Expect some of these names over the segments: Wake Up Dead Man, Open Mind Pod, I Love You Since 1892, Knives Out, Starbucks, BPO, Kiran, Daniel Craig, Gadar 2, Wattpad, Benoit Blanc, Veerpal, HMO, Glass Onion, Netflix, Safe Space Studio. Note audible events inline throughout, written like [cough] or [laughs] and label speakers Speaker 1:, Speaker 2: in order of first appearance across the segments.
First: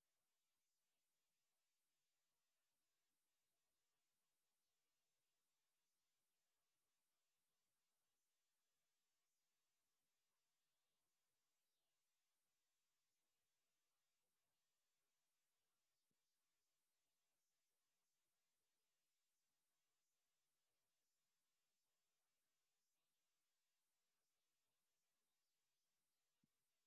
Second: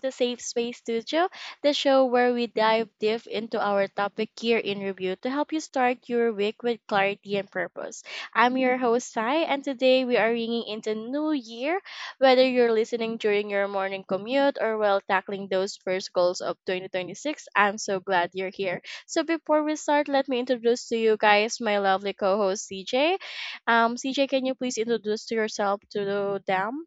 Speaker 1: to Safe Space Studio, the show where we dive deep into our topic here in review to help you start your week with clarity and purpose. I'm your host, Sai, and today we are ringing into new year, whether you're listening during your morning commute or while tackling those first goals of 2026. I'm so glad you're here. So before we start, let me introduce to you guys my lovely co-host, CJ. CJ, can you please introduce to yourself to them?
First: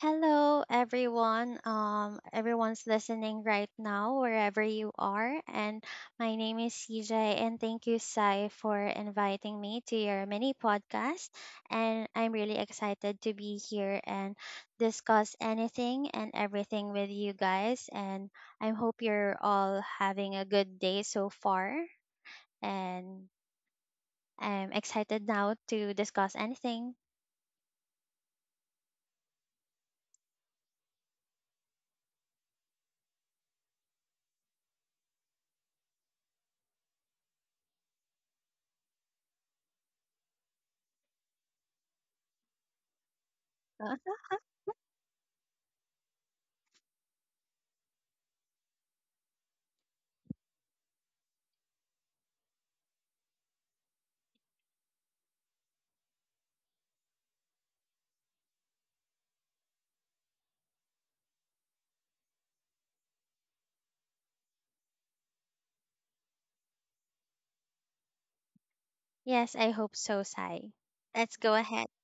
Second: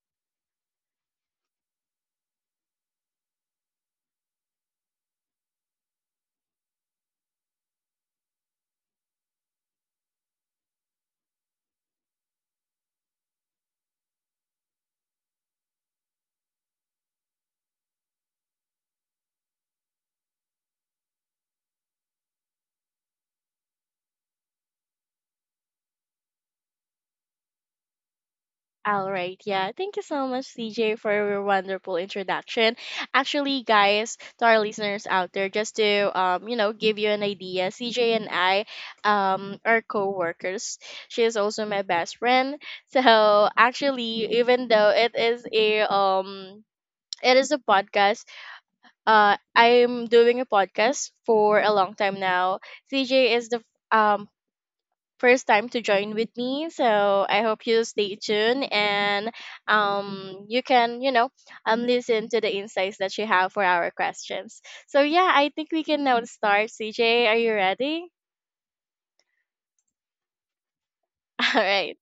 Speaker 2: Hello, everyone. Everyone's listening right now, wherever you are. And My name is CJ, and thank you, Sai, for inviting me to your mini podcast. And I'm really excited to be here and discuss anything and everything with you guys. And I hope you're all having a good day so far. And I'm excited now to discuss anything.
Speaker 1: All right, yeah. Thank you so much, CJ, for your wonderful introduction. Actually, guys, to our listeners out there, just to give you an idea, CJ and I are co-workers. She is also my best friend. [laughs] So
Speaker 2: Uh,
Speaker 1: actually, even though it is a podcast, I'm doing a podcast for a long time now. CJ is the um first time to join with me. So I hope you stay tuned and you can listen to the insights that you have for our questions. So yeah, I think we can now start. CJ, are you ready?
Speaker 2: Yes, I hope so, Sai. Let's go
Speaker 1: [laughs] All
Speaker 2: ahead.
Speaker 1: right.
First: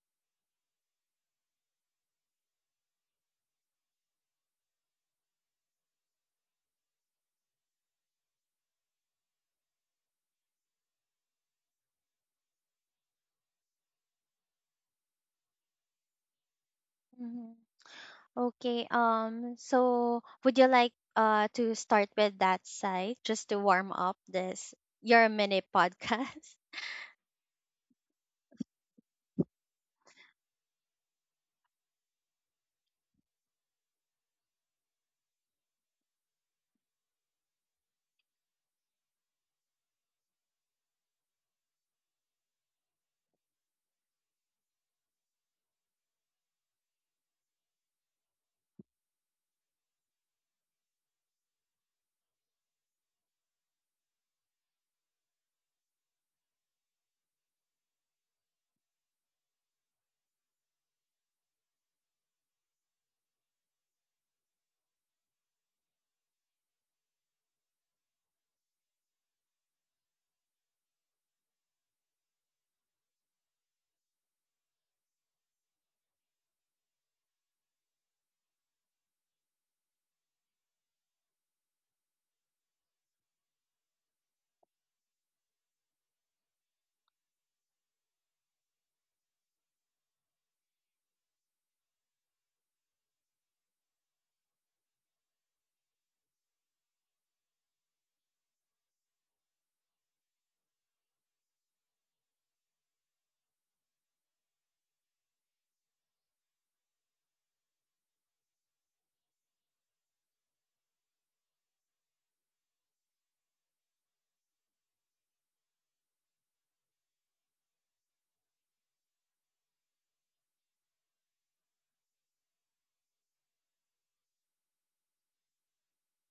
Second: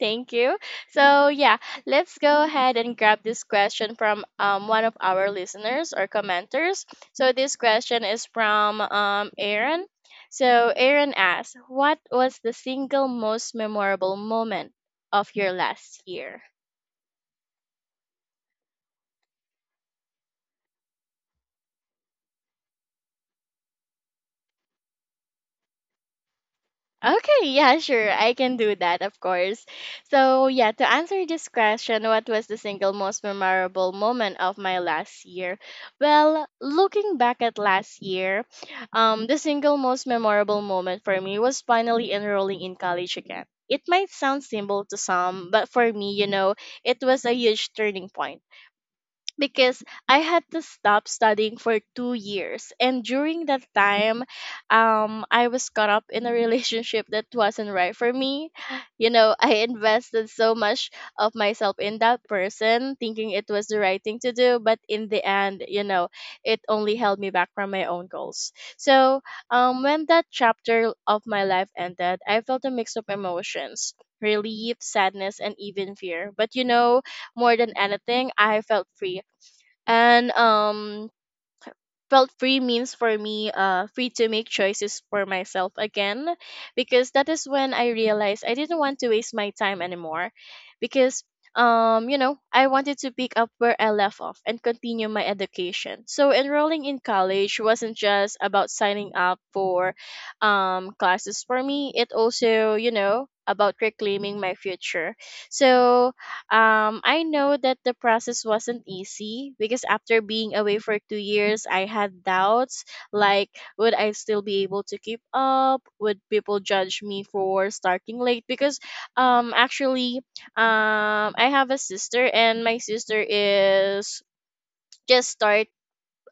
Speaker 1: Thank you. So yeah, let's go ahead and grab this question from one of our listeners or commenters. So this question is from Aaron. So Aaron asks, "What was the single most memorable moment of your last year?"
Speaker 2: Mhm. Okay, so would you like to start with that side just to warm up this your mini podcast?
Speaker 1: Okay, yeah, sure. I can do that, of course.
Speaker 2: [laughs]
Speaker 1: So, yeah, to answer this question, what was the single most memorable moment of my last year? Well, looking back at last year, the single most memorable moment for me was finally enrolling in college again. It might sound simple to some, but for me, you know, it was a huge turning point because I had to stop studying for two years. And during that time, I was caught up in a relationship that wasn't right for me. You know, [laughs] I invested so much of myself in that person, thinking it was the right thing to do. But in the end, you know, it only held me back from my own goals. So when that chapter of my life ended, I felt a mix of emotions. Relief, sadness, and even fear. But you know, more than anything, I felt free and felt free means for me free to make choices for myself again, because that is when I realized I didn't want to waste my time anymore, because you know I wanted to pick up where I left off and continue my education. So enrolling in college wasn't just about signing up for classes for me. It also, you know, about reclaiming my future. So I know that the process wasn't easy because after being away for two years, I had doubts, like, would I still be able to keep up? Would people judge me for starting late? Because actually, I have a sister, and my sister is just start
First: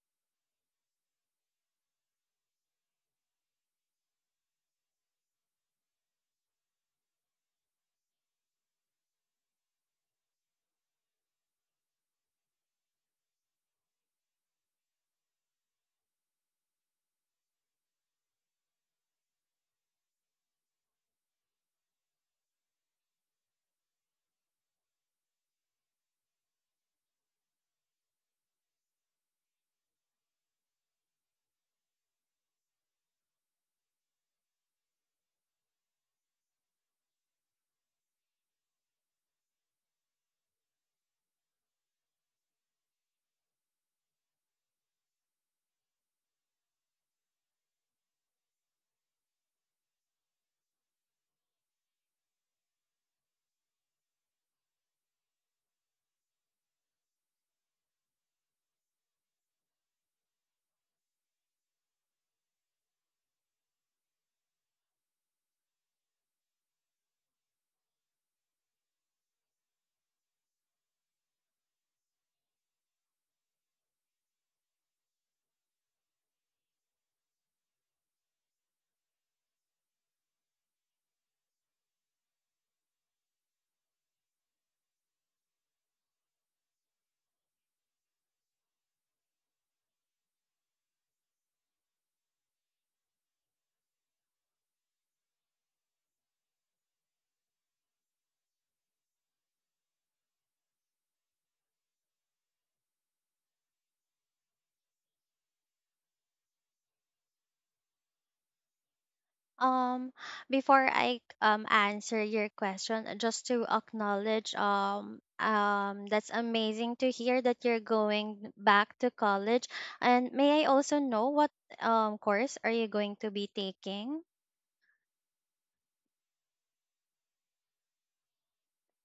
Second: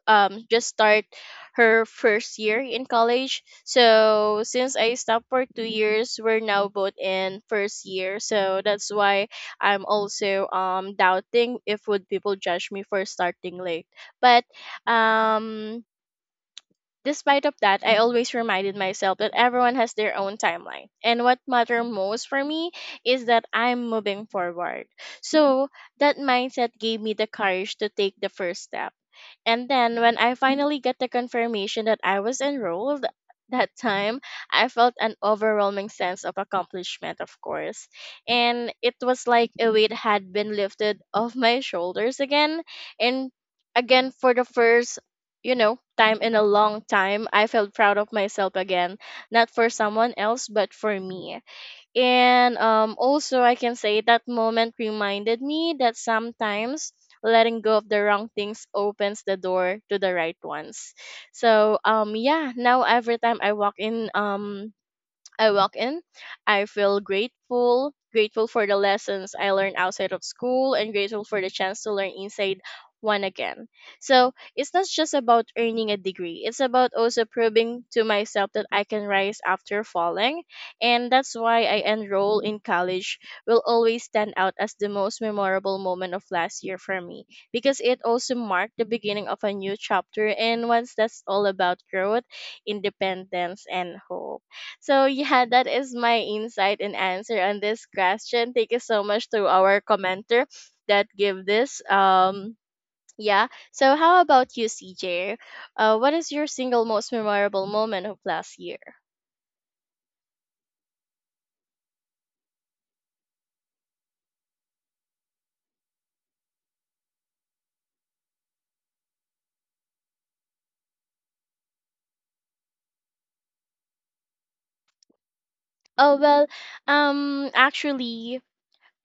Speaker 1: just start her first year in college. So since I stopped for two years, we're now both in first year. So that's why I'm also doubting if would people judge me for starting late. But um despite of that, I always reminded myself that everyone has their own timeline. And what matter most for me is that I'm moving forward. So that mindset gave me the courage to take the first step. And then when I finally get the confirmation that I was enrolled that time, I felt an overwhelming sense of accomplishment, of course. And it was like a weight had been lifted off my shoulders again. And again, for the first, you know, time in a long time, I felt proud of myself again. Not for someone else, but for me. And also, I can say that moment reminded me that sometimes letting go of the wrong things opens the door to the right ones. So yeah, now every time I walk in, I feel grateful, grateful for the lessons I learned outside of school and grateful for the chance to learn inside one again. So, it's not just about earning a degree. It's about also proving to myself that I can rise after falling, and that's why I enroll in college will always stand out as the most memorable moment of last year for me, because it also marked the beginning of a new chapter and one that's all about growth, independence and hope. So yeah, that is my insight and answer on this question. Thank you so much to our commenter that give this. Yeah. So how about you, CJ? What is your single most memorable moment of last year?
Speaker 2: Um, Before I answer your question, just to acknowledge that's amazing to hear that you're going back to college. And may I also know what course are you going to be taking?
Speaker 1: Oh well, actually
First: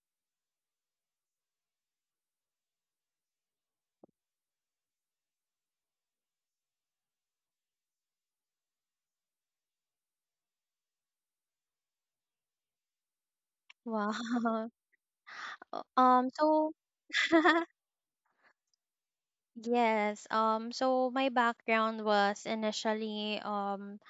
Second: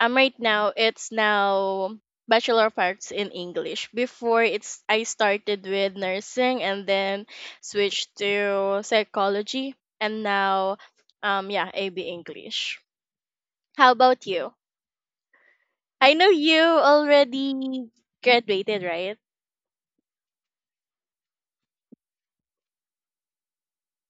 Speaker 1: right now it's now Bachelor of Arts in English. Before it's I started with nursing and then switched to psychology and now yeah, AB English. How
Speaker 2: Wow.
Speaker 1: about you?
Speaker 2: [laughs] Uh,
Speaker 1: I know
Speaker 2: Um,
Speaker 1: you
Speaker 2: so [laughs]
Speaker 1: already graduated, right?
Speaker 2: yes, so my background was initially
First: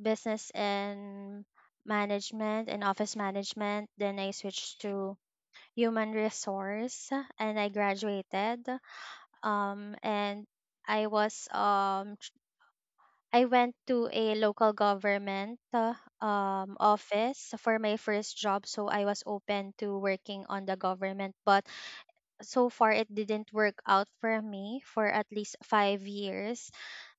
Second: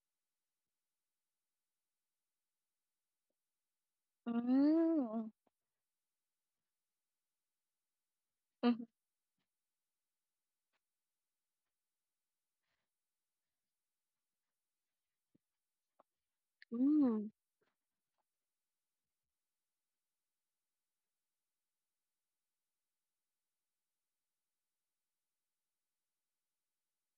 Speaker 2: business and management and office management. Then I switched to
Speaker 1: Mm.
Speaker 2: human resource and I graduated.
Speaker 1: Mm-hmm.
Speaker 2: And I was I went to a local government
Speaker 1: Mm.
Speaker 2: office for my first job, so I was open to working on the government, but so far it didn't work out for me for at least 5 years.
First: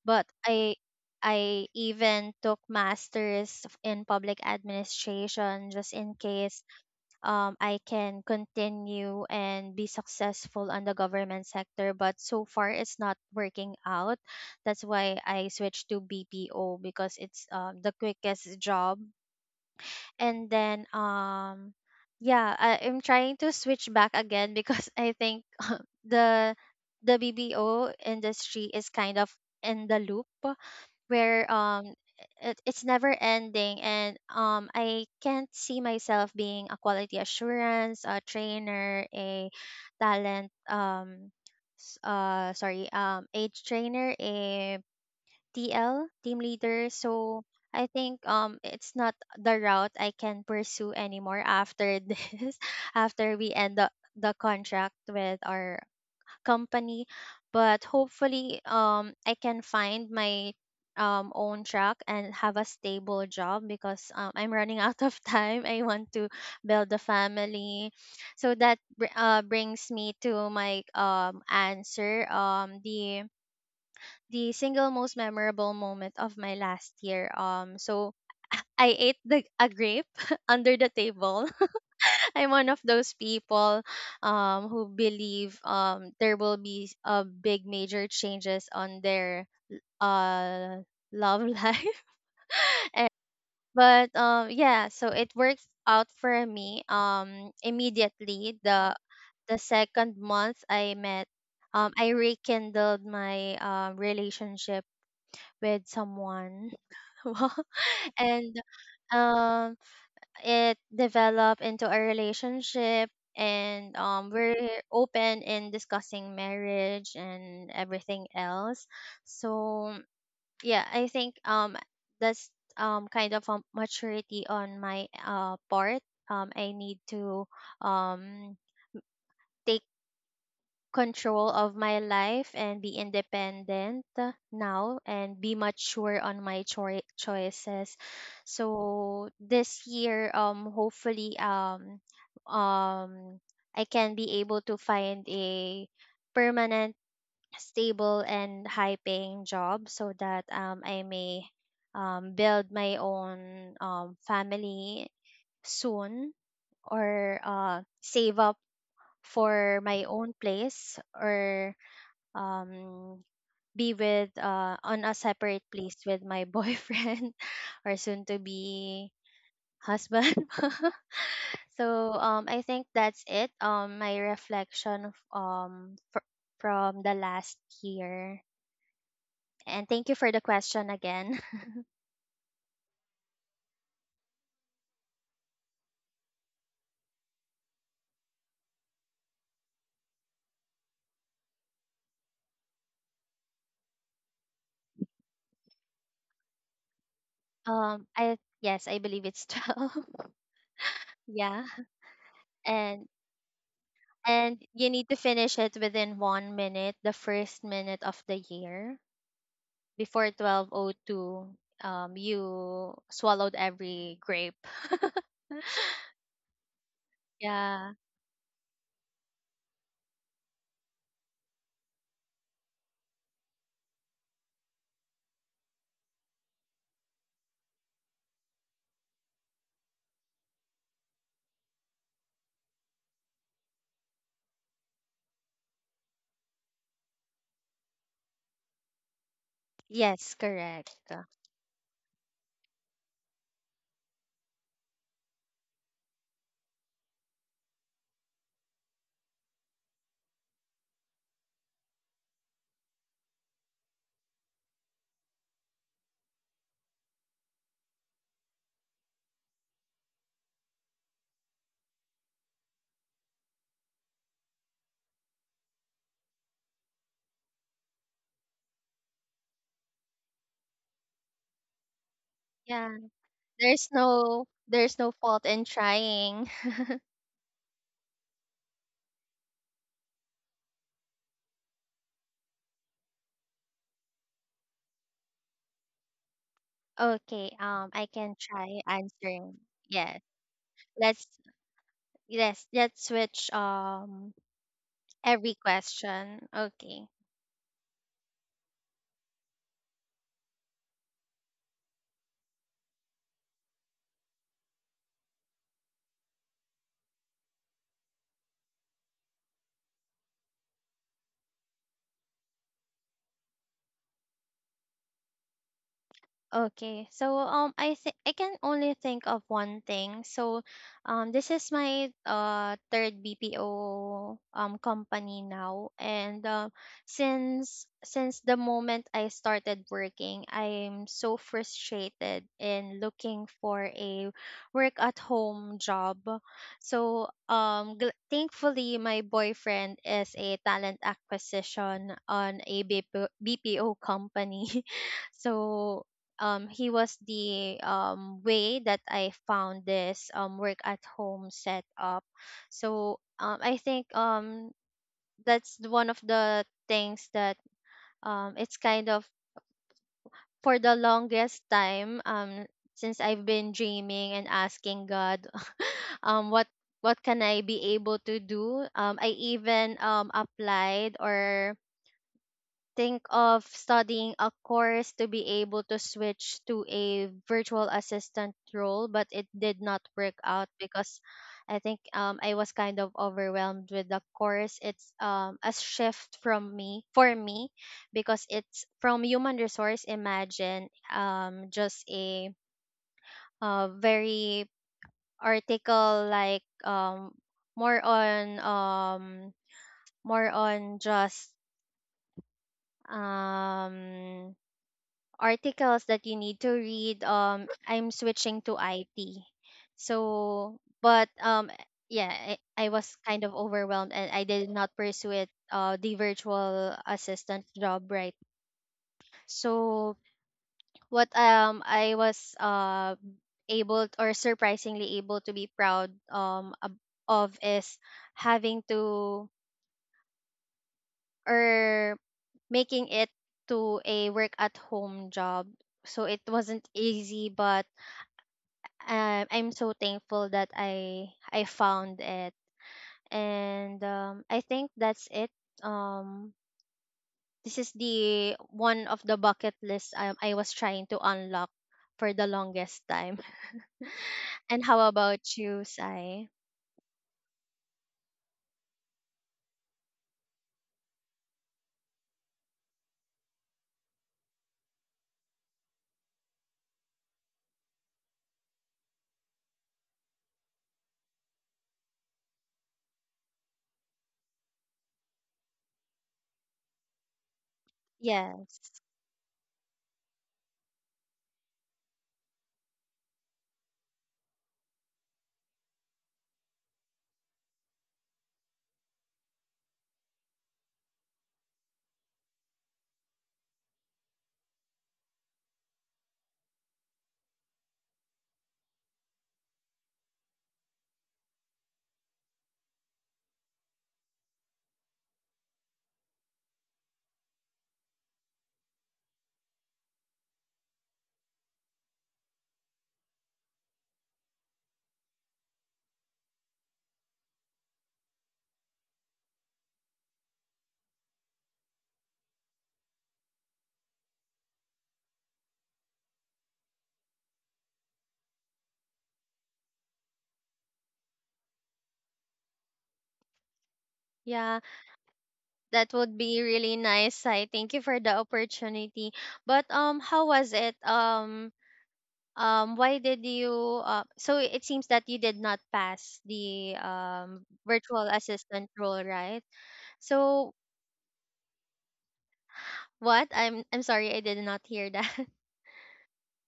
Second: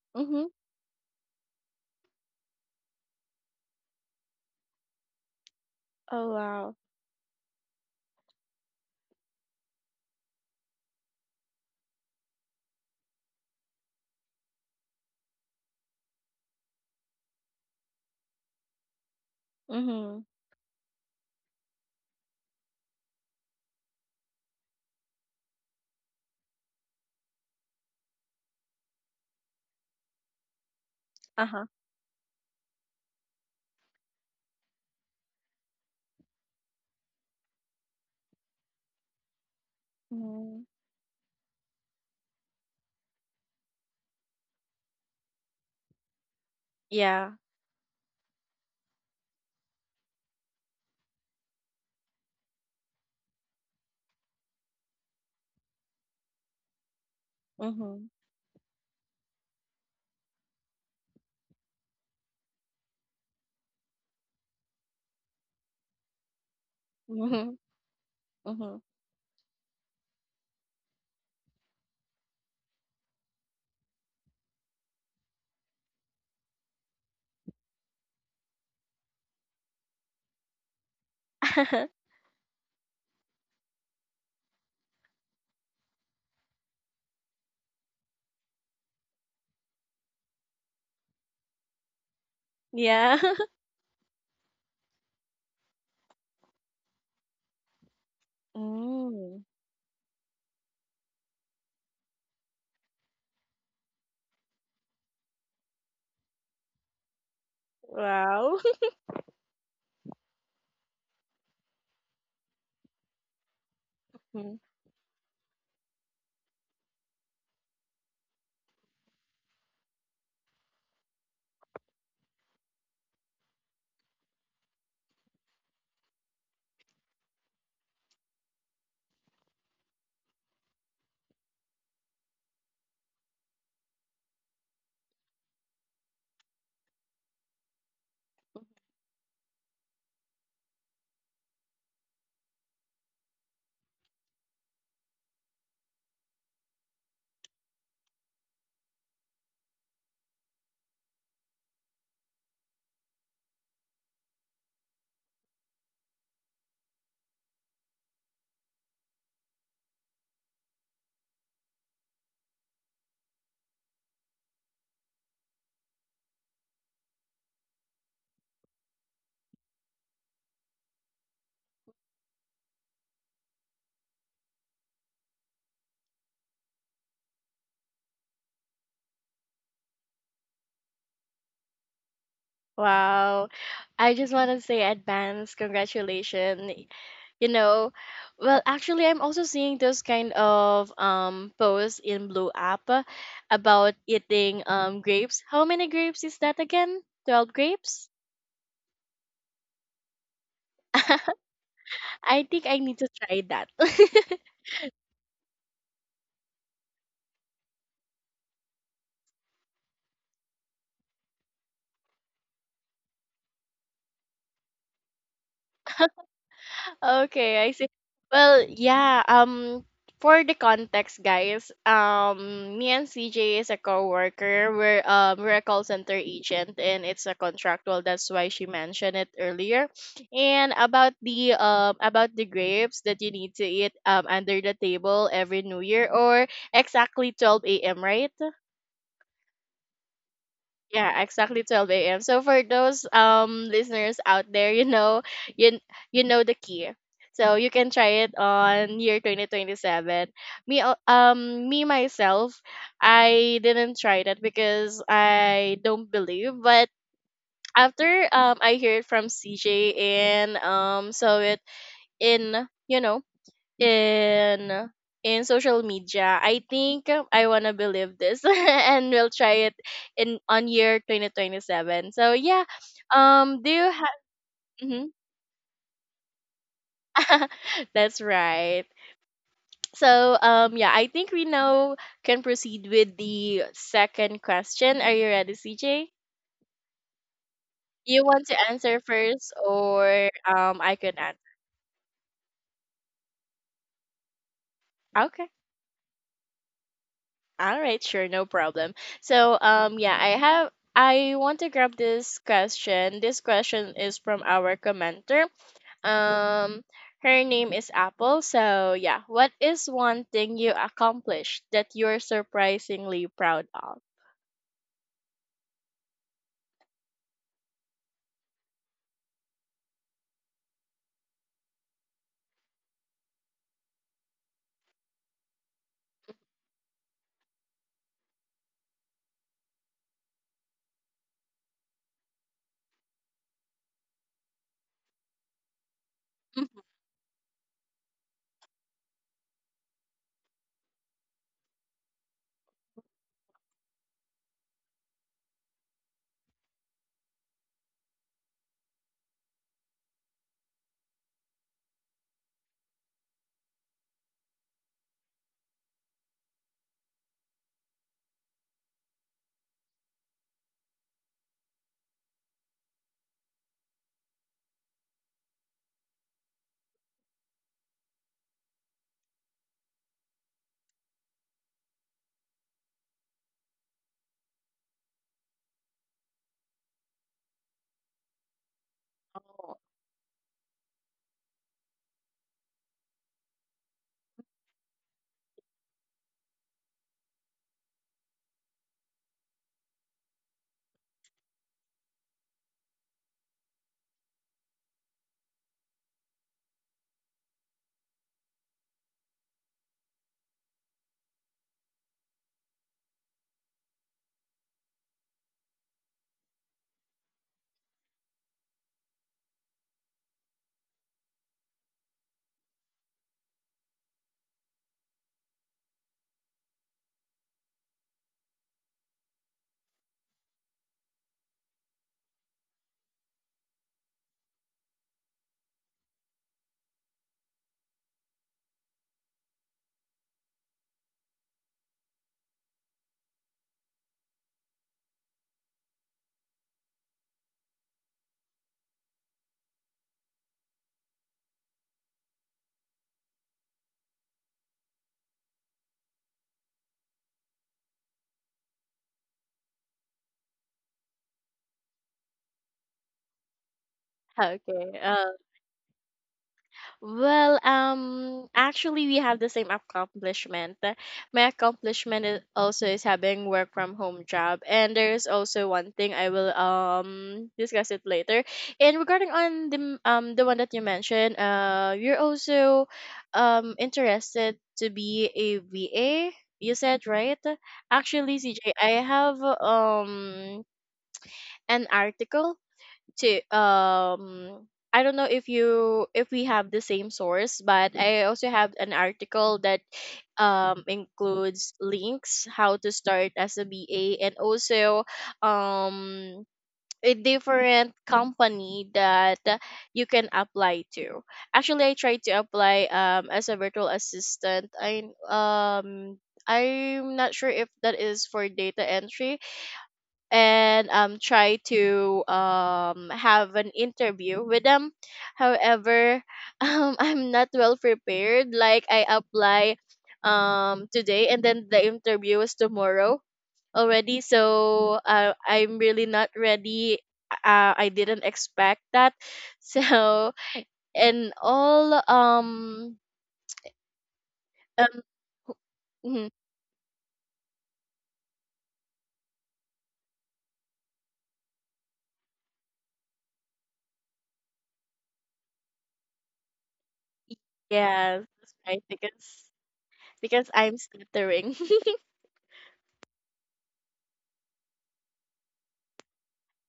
Speaker 2: But
Speaker 1: Mm-hmm.
Speaker 2: I even took masters in public administration just in
Speaker 1: Oh
Speaker 2: case
Speaker 1: wow.
Speaker 2: I can continue and be successful on the government sector, but so far it's not working out. That's why I switched to BPO because it's the quickest job.
Speaker 1: Mm-hmm.
Speaker 2: And then, um, yeah, I'm trying to switch back again [laughs] because I think [laughs] the the BPO industry is kind of in the loop where
Speaker 1: Uh-huh.
Speaker 2: it's never ending, and I can't see myself being a quality assurance, a trainer, a talent
Speaker 1: Mm.
Speaker 2: sorry, age trainer, a TL, team leader.
Speaker 1: Yeah.
Speaker 2: So I think it's not the route I can pursue anymore after [laughs] this after we end the contract with our company, but
Speaker 1: Mm-hmm.
Speaker 2: hopefully I can find my own track and have a stable job because I'm running [laughs] out of time. I want to build a
Speaker 1: Mm-hmm.
Speaker 2: family. So
Speaker 1: Mm-hmm.
Speaker 2: brings me to my answer, the single most memorable moment of my last year. I ate the a grape [laughs] under the table.
Speaker 1: [laughs]
Speaker 2: I'm one of those people, who believe, there will be, big major changes on their, uh, love [laughs] life. Eh,
Speaker 1: Yeah.
Speaker 2: but yeah, so it worked out for me,
Speaker 1: [laughs]
Speaker 2: immediately. The
Speaker 1: Mm.
Speaker 2: the second month I met, I rekindled my relationship with someone, [laughs] and
Speaker 1: Wow.
Speaker 2: um it developed into a relationship, and we're
Speaker 1: [laughs]
Speaker 2: open in discussing marriage and everything else. So yeah, I think that's kind of a maturity on my part. I need to um take control of my life and be independent now and be mature on my choices. So this year, hopefully, um, I can be able to find a permanent, stable, and high-paying job so that I may build my own family soon, or save up for my own place, or um be with, on a separate place with my boyfriend [laughs] or soon to be husband. [laughs] So I think that's it. My reflection of, from the last year. And thank you for the question again.
Speaker 1: Wow. I just want to say advance congratulations. You know, well, actually, I'm also seeing those kind of posts in Blue App, about eating grapes. How many grapes is that again? 12
Speaker 2: [laughs]
Speaker 1: grapes?
Speaker 2: I Yes, I believe it's 12. [laughs] Yeah.
Speaker 1: [laughs] I think I need
Speaker 2: and
Speaker 1: to try that. [laughs]
Speaker 2: and you need to finish it within 1 minute, the first minute of the year, before 1202 you swallowed every grape. [laughs]
Speaker 1: Okay, I see.
Speaker 2: Yeah.
Speaker 1: Well, yeah, for the context, guys, me and CJ is a coworker. We're a call center agent and it's a contractual. That's why she mentioned it earlier. And about the grapes that you need to eat under the table every New Year or exactly 12 a.m., right?
Speaker 2: Yes, correct.
Speaker 1: Yeah, exactly 12 a.m. So for those listeners out there, you know, you you know the key. So you can try it on year 2027. Me myself, I didn't try that because I don't believe, but after I hear from CJ and saw it in you know in in social media. I think I wanna believe this [laughs] and we'll try it in on year 2027. So yeah,
Speaker 2: Yeah,
Speaker 1: do
Speaker 2: there's
Speaker 1: you have
Speaker 2: no fault in trying.
Speaker 1: [laughs] That's right. So yeah, I think we now can proceed with the second question. Are you ready, CJ?
Speaker 2: [laughs] Okay, I
Speaker 1: You
Speaker 2: can
Speaker 1: want to
Speaker 2: try
Speaker 1: answer first
Speaker 2: answering. yes
Speaker 1: or I can
Speaker 2: let's
Speaker 1: answer.
Speaker 2: yes let's switch
Speaker 1: Okay.
Speaker 2: every question. Okay.
Speaker 1: All right, sure, no problem. So, yeah, I have. I want to grab this question. This question is from our commenter. Um, her name is Apple. So, yeah, what is one thing you accomplished that you're surprisingly proud of?
Speaker 2: Okay, so I think I can only think of one thing. So, this is my third BPO company now, and since the moment I started working, I'm so frustrated in looking for a work at home job.
Speaker 1: [laughs] Mhm.
Speaker 2: So, thankfully, my boyfriend is a talent acquisition on a BPO company. [laughs] So he was the, way that I found this, work at home set up. So I think, that's one of the things that, it's kind of, for the longest time, since I've been dreaming and asking God [laughs] um, what what can I be able to do. I even, applied or think of studying a course to be able to switch to a virtual assistant role, but it
Speaker 1: Oh.
Speaker 2: did not work out because I think, I was kind of overwhelmed with the course. It's, a shift from me for me because it's from human resource. Imagine, just a very article like, more on um, more on just um articles that you need to read. I'm switching to it. So but Yeah, I was kind of overwhelmed and I did not pursue it, the virtual assistant job, right? So what I was, able t- or surprisingly able to be proud of is having to, or making it to a work at home job. So it wasn't easy, but I'm so thankful that I found it, and I think that's it. Um, this is the one of the bucket list, I was trying to unlock for the longest time. [laughs] And
Speaker 1: Okay.
Speaker 2: how about you, Sai?
Speaker 1: Well, actually, we have the same accomplishment. My accomplishment is also is having work from home job, and there's also one thing I will discuss it later. And regarding on the the one that you mentioned, you're also interested to be a VA. You said right? Actually, CJ, I
Speaker 2: Yes.
Speaker 1: have an article to I don't know if you if we have the same source, but I also have an article that includes links how to start as a BA and also um a different company that you can apply to. Actually, I tried to apply as a virtual assistant. I'm not sure if that is for data entry and try to have an interview with them, however, [laughs] I'm not well prepared, like I apply today and then the interview is tomorrow already. So I'm really not ready. I didn't expect that. [laughs] So and all
Speaker 2: Yeah,
Speaker 1: um
Speaker 2: that
Speaker 1: mhm,
Speaker 2: would be really nice, Sai. Thank you for the opportunity. But how was it? Why did you, so it seems that you did not pass the
Speaker 1: yeah
Speaker 2: virtual
Speaker 1: that's right,
Speaker 2: assistant role, right?
Speaker 1: because
Speaker 2: So
Speaker 1: I'm stuttering. [laughs]
Speaker 2: what I'm sorry, I did not hear that. [laughs]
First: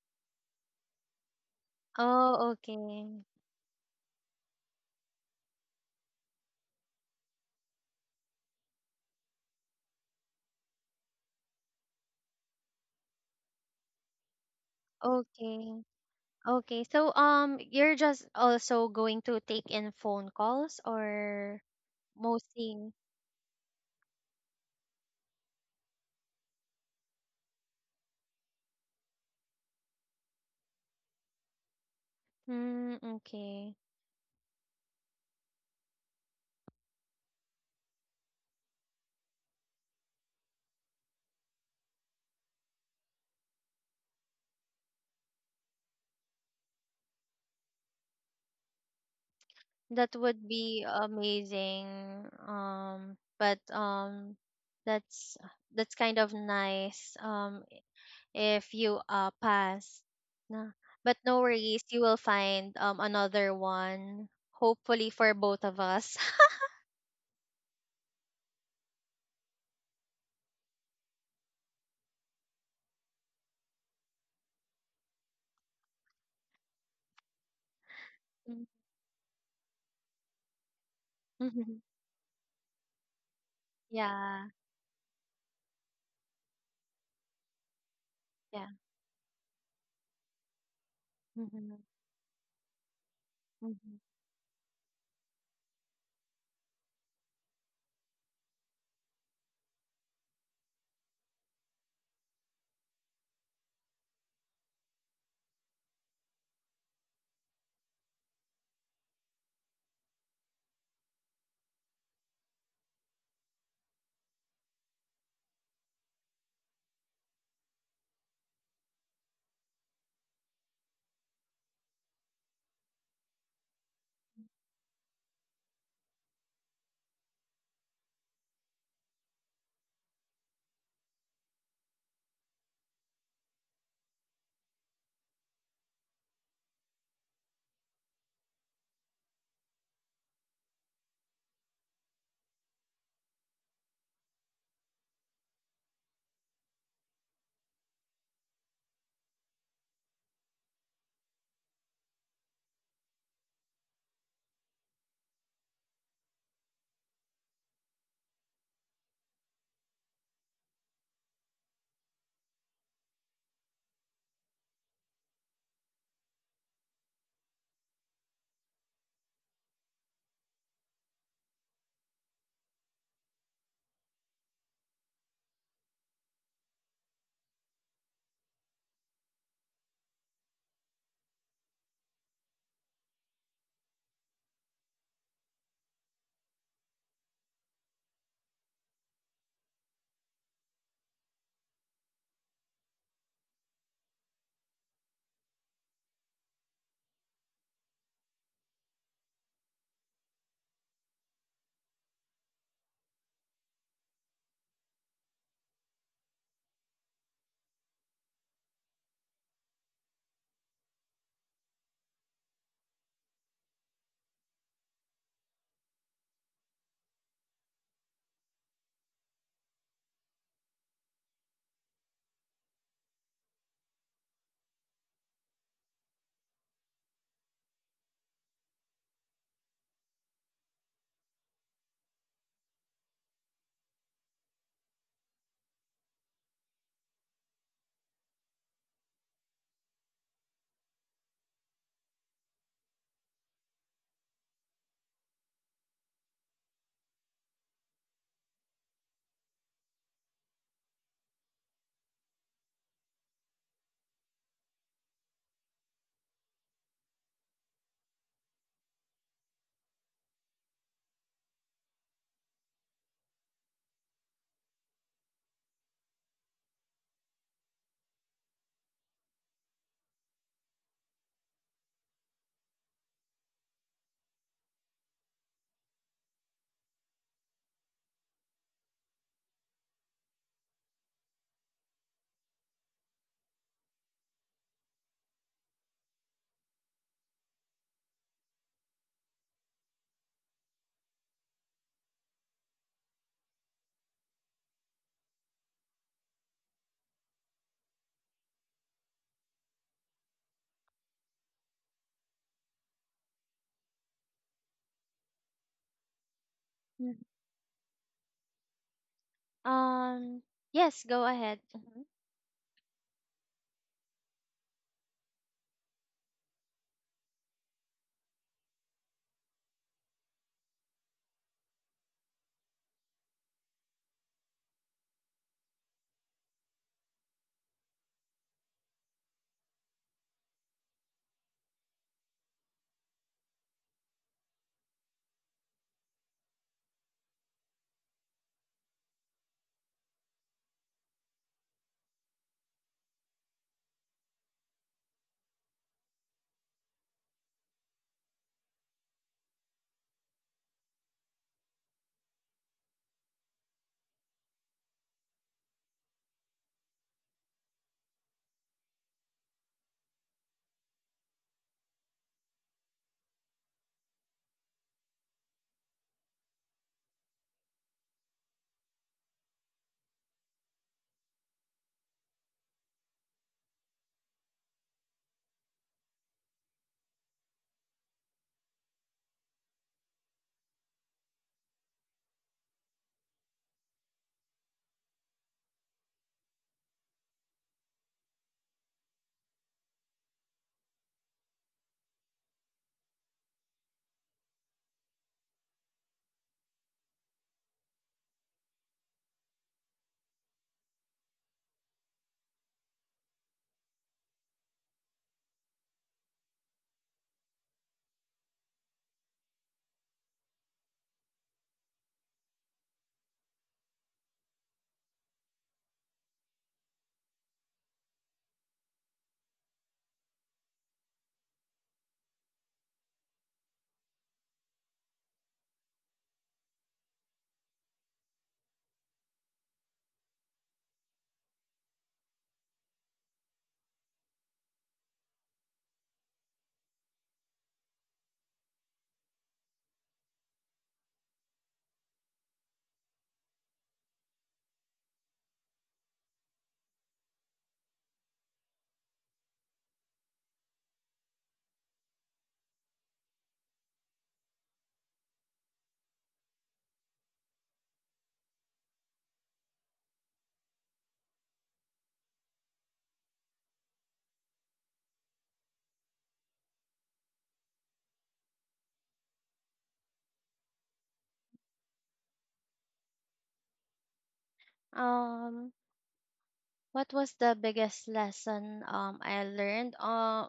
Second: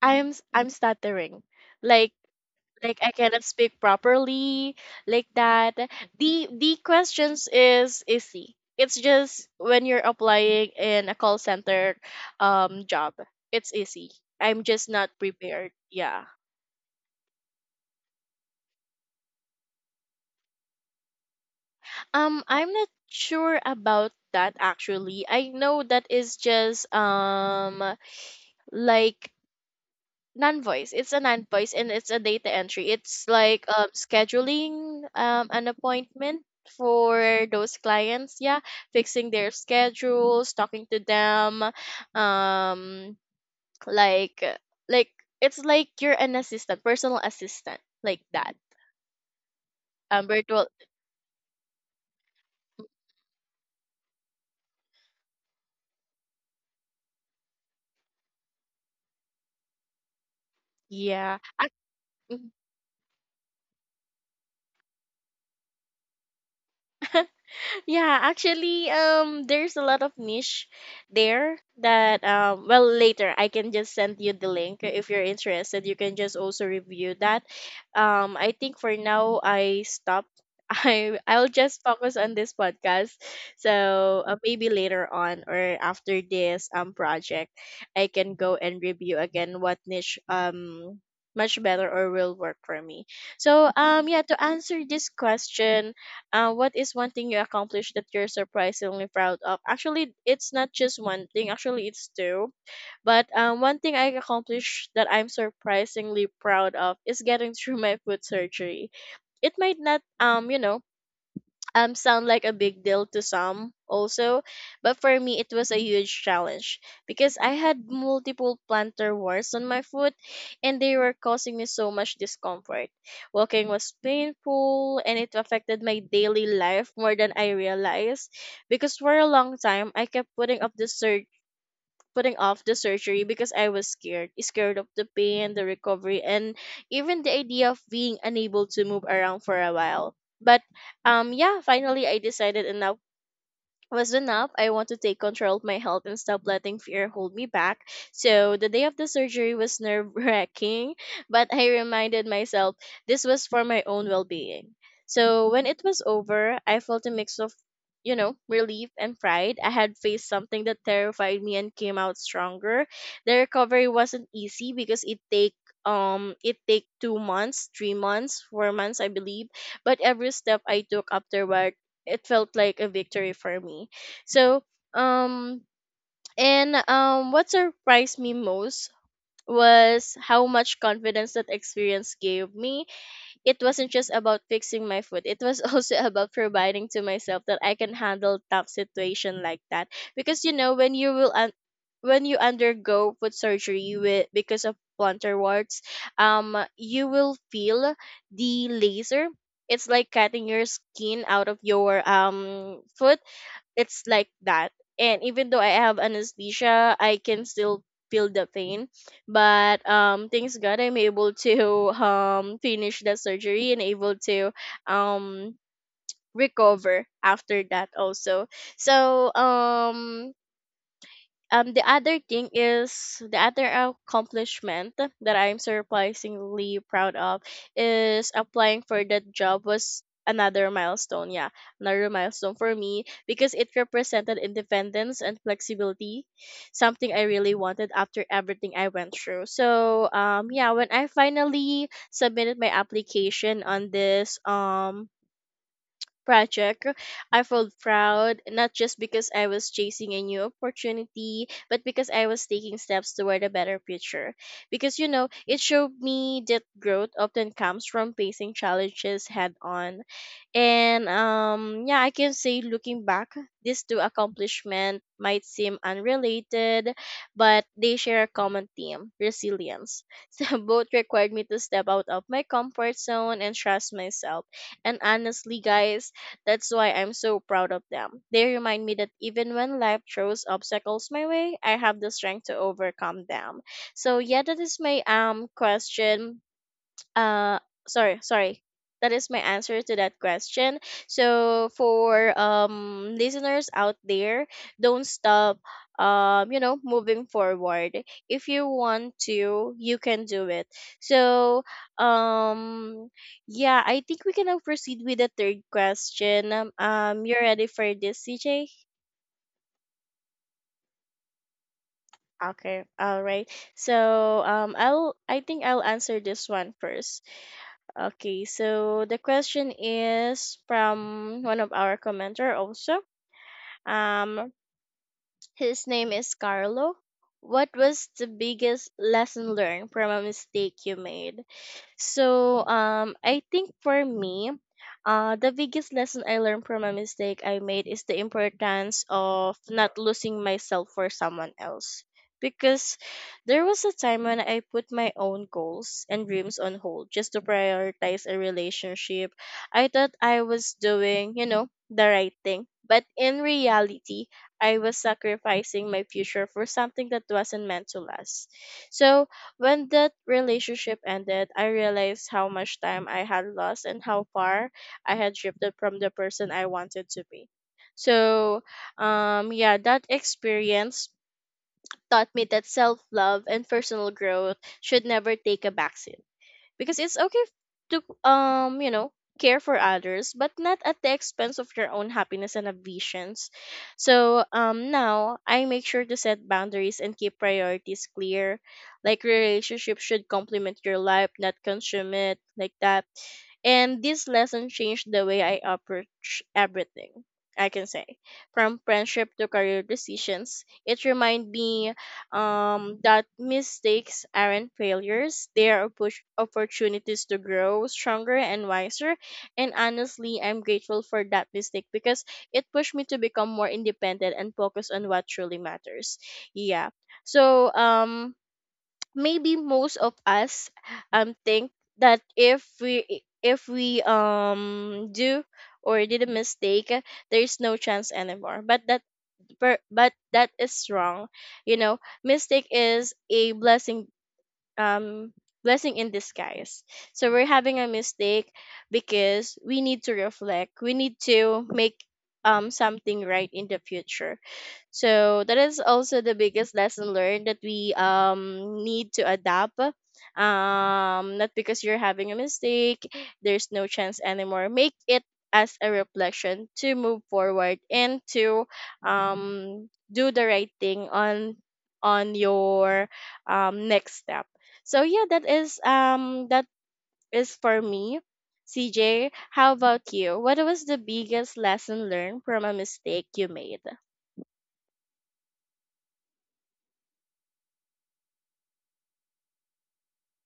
Speaker 1: I'm stuttering, like,
Speaker 2: Oh, okay.
Speaker 1: I cannot speak properly like that. The questions is easy. It's just when you're applying in a call center job, it's easy. I'm just not prepared.
Speaker 2: Okay.
Speaker 1: Yeah.
Speaker 2: Okay, so you're just also going to take in phone calls, or
Speaker 1: I'm not
Speaker 2: mostly?
Speaker 1: sure about that actually. I know that is just like non voice. It's a non voice and it's a data entry.
Speaker 2: Mm,
Speaker 1: It's like
Speaker 2: okay.
Speaker 1: scheduling an appointment for those clients, yeah, fixing their schedules, talking to them, um like uh, like it's like you're an assistant, personal assistant like that,
Speaker 2: That would
Speaker 1: virtual.
Speaker 2: be amazing. But That's kind of nice if you pass. No. But
Speaker 1: Yeah.
Speaker 2: no worries, you will find another one hopefully for both of us. [laughs]
Speaker 1: Yeah, actually, there's a lot of niche there that, well, later I can just send you the link if you're interested. You can just also review that. I
Speaker 2: Mm.
Speaker 1: think for now I stop. [laughs] I'll
Speaker 2: Mhm.
Speaker 1: just focus on this podcast. So
Speaker 2: Yeah.
Speaker 1: maybe later on or after this project, I can go
Speaker 2: Yeah.
Speaker 1: and review again what niche much
Speaker 2: Mm-hmm.
Speaker 1: better or will work for me. So yeah, to answer this question, what is one thing you accomplished that you're surprisingly proud of? Actually, it's not just one thing. Actually, it's two. But one thing I accomplished that I'm surprisingly proud of is getting through my foot surgery. It might not sound like a big deal to some also, but for me it was a huge challenge because I had multiple plantar wars on my foot and they were causing me so much discomfort. Walking was painful and it affected my daily life more than I realized, because for a long time I kept putting off the surgery, because I was scared. Scared of the pain, the recovery, and even the idea of being unable to move around for a while. But yeah, Finally I decided enough was enough. I want to take control of my health and stop letting fear hold me back. So the day of the surgery was nerve wracking, [laughs] but I reminded myself this was for my own well being. So when it was over, I felt a mix of, relief and pride. I had faced something that terrified me and came out stronger. The recovery wasn't easy because it take 2 months, 3 months, 4 months I believe. But every step I took afterward, it felt like a victory for me. So, um, and What surprised me most was how much confidence that experience gave me. It wasn't just about fixing my food, it was [laughs] also about providing to myself that I can handle tough situation like that. Because you know, when you undergo foot surgery with because of plantar warts, you will feel the laser. It's like cutting your skin out of your foot. It's like that. And even though I have anesthesia, I can still feel the pain. But thanks God, I'm able to [laughs] finish the surgery and able to um recover after that also. So the other thing is, the other accomplishment that I'm surprisingly proud of is applying for that job was another milestone. Yeah, another milestone for me, because it represented independence and flexibility, something I really wanted after everything I went through. So, when I finally submitted my application on this project, I felt proud, not just because I was chasing a new opportunity, but because I was taking steps toward a better future. Because you know, it showed me that growth often comes from facing challenges head on. I can say, looking back, these two accomplishments might seem unrelated, but they share a common theme: resilience. [laughs] So both required me to step out of my comfort zone and trust myself. And honestly, guys, that's why I'm so proud of them. They remind me that even when life throws obstacles my way, I have the strength to overcome them. So yeah, that is my question, uh sorry, sorry, that is my answer to that question. So for listeners out there, don't stop, moving forward. If you want to, you can do it. so um yeah, I think we can now proceed with the third question. um,
Speaker 2: Hmm.
Speaker 1: um you're ready for this, CJ?
Speaker 2: Um yes, go ahead. Mhm.
Speaker 1: Okay, all right. So I'll, I think I'll answer this one first. Okay, so the question is from one of our commenter also. Um, his name is Carlo. What was the biggest lesson learned from a mistake you made? So I think for me, the biggest lesson I learned from a mistake I made is the importance of not losing myself for someone else. Because there was a time when I put my own goals and dreams on hold just to prioritize a relationship. I thought I was doing, you know, the right thing. But in reality, I was sacrificing my future for something that wasn't meant to last. So when that relationship ended, I realized how much time I had lost and how far I had drifted from the person I wanted to be. So, yeah, that experience taught me that self love and personal growth should never take a backseat, because it's okay to, um you know care for others but not at the expense of your own happiness and ambitions. So now I make sure to set boundaries and keep priorities clear. Like, your relationship should complement your life, not consume it, like that. And this lesson changed the way I approach everything, I can say. From friendship to career decisions, it reminded me that mistakes aren't failures. They are opportunities to grow stronger and wiser. And honestly, I'm grateful for that mistake because it pushed me to become more independent and focus on what truly matters. Yeah. So, maybe most of us think that if we do or did a mistake, there's no chance anymore. But that is wrong. You know, mistake is a blessing, um blessing in disguise. So we're having a mistake because we need to reflect. We need to make something right in the future. So that is also the biggest lesson learned, that we need to adapt. Not because you're having a mistake, there's no chance anymore. Make it as a reflection to move forward and to um do the right thing on your next step. So yeah, that is for me. CJ, how about you? What was the biggest lesson learned from a mistake you made?
Speaker 2: Um what was the biggest lesson I learned? Uh,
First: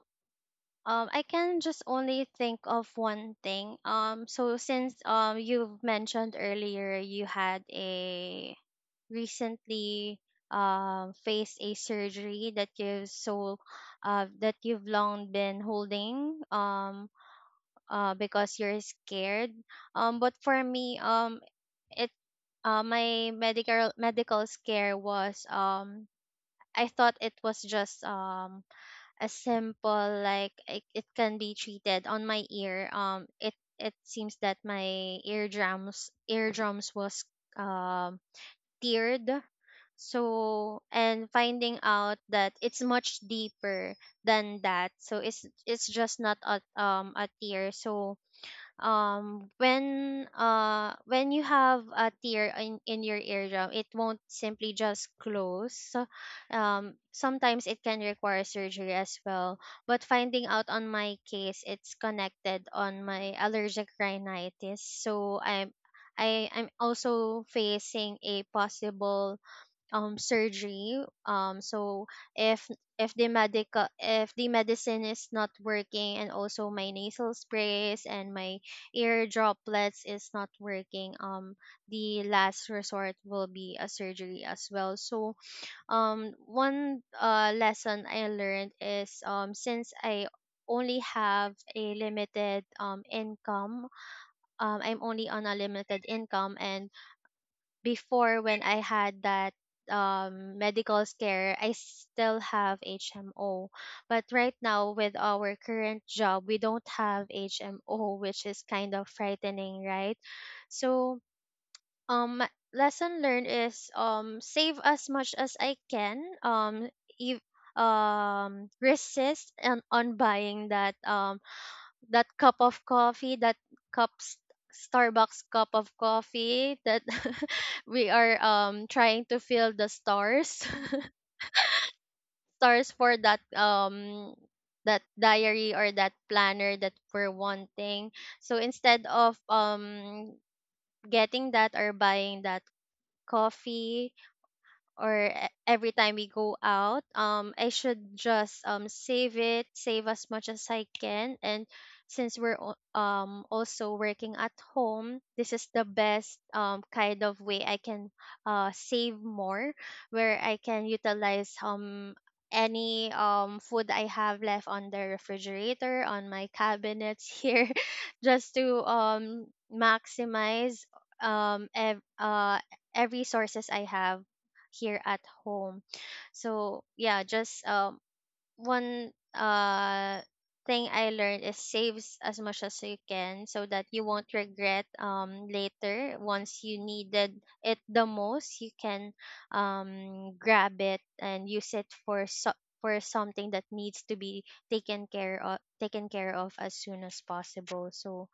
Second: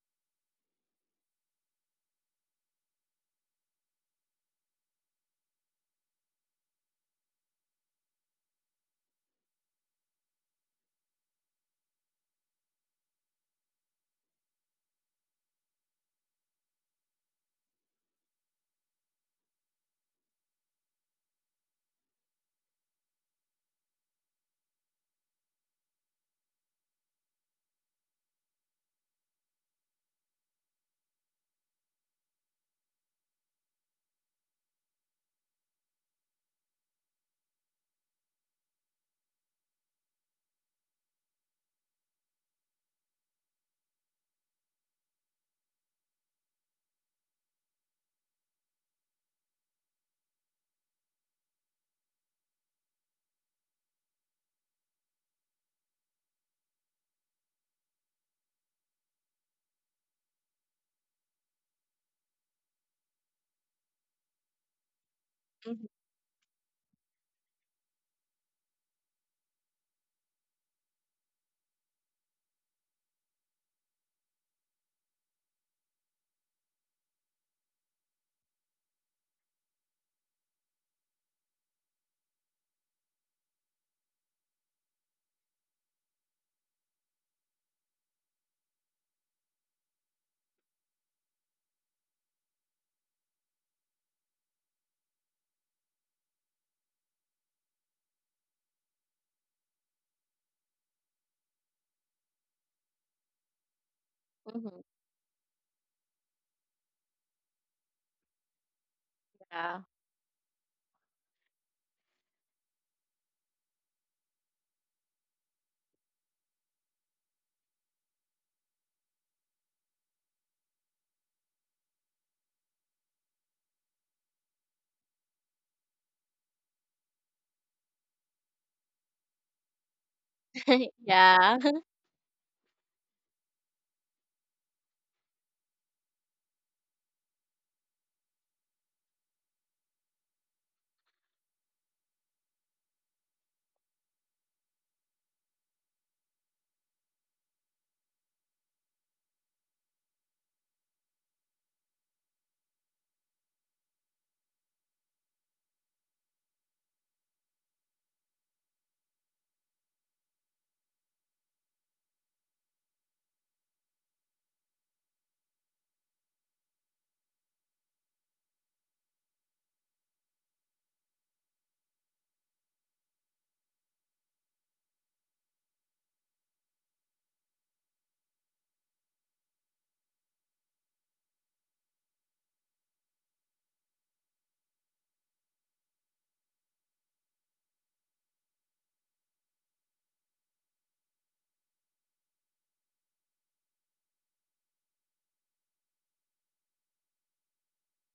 Speaker 2: um I can just only think of one thing. So since you've mentioned earlier you had a recently, faced a surgery that you've so, that you've long been holding, because you're scared. But for me, it my medical scare was, I thought it was just, a simple like it can be treated on my ear. It it seems that my eardrums was um tiered. So, and finding out that it's much deeper than that. So it's just not a a tier. So when you have a tear in your eardrum, it won't simply just close. So, sometimes it can require surgery as well. But finding out on my case, it's connected on my allergic rhinitis, so
Speaker 1: Mhm,
Speaker 2: I am also facing a possible surgery. If if the medical if the medicine is not working, and also my nasal sprays and my ear droplets is not working, the last resort will be a surgery as well. So one, lesson I learned is, since I only have a limited income. I'm only on a limited income, and before, when I had that medical scare, I still have HMO, but right now
Speaker 1: mhm,
Speaker 2: with our current job, we don't have HMO, which is kind of frightening,
Speaker 1: yeah.
Speaker 2: right? So um lesson learned is, save as much as I can. If Resist and on buying that that cup of coffee, that cup s- Starbucks cup of coffee that [laughs] we are trying to fill the stars
Speaker 1: [laughs] Yeah.
Speaker 2: [laughs] stars for that that diary or that planner that we're wanting. So instead of getting that or buying that coffee, or every time we go out, I should just save as much as I can. And since we're also working at home, this is the best kind of way I can, save more, where I can utilize any food I have left on the refrigerator, on my cabinets here, [laughs] just to maximize um ev- uh every sources I have here at home. So yeah, just one thing I learned is, saves as much as you can, so that you won't regret later. Once you needed it the most, you can grab it and use it for for something that needs to be taken care of as soon as possible. So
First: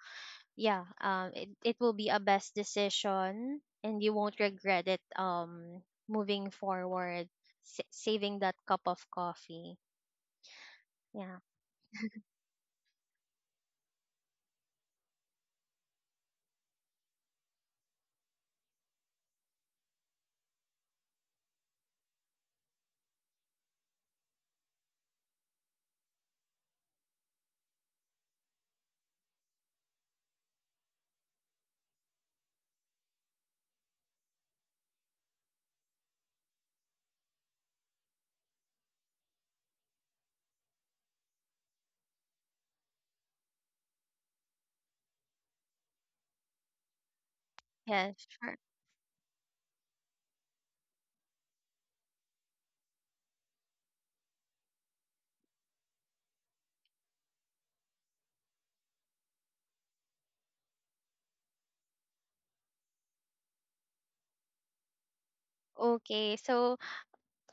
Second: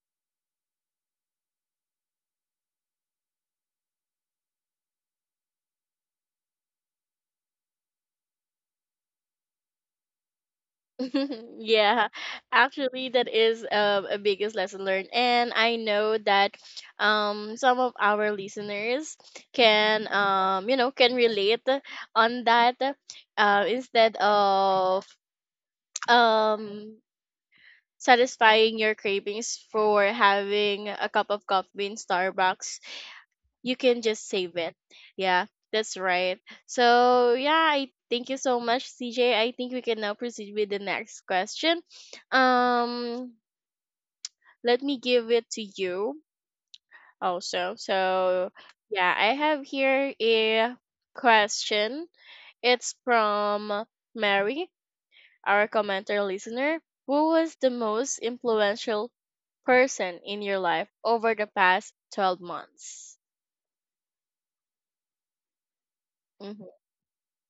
Speaker 2: yeah, it will be a best decision and you won't regret it moving forward, saving that cup of coffee. Yeah.
Speaker 1: [laughs] Yeah. Actually, that is a biggest lesson learned. And I know that some of our listeners can, can relate on that. Instead of [tsk] um satisfying your cravings for having a cup of coffee in Starbucks, you can just save it. Yeah, that's right. So yeah, I thank you so much, CJ. I think we can now proceed with the next question. Um, Let me give it to you also.
Speaker 2: Yeah,
Speaker 1: So,
Speaker 2: sure.
Speaker 1: yeah, I have here a question. It's from Mary, our commenter listener. Who was the most influential person in your life over the past 12 months?
Speaker 2: Okay,
Speaker 1: Mm-hmm.
Speaker 2: so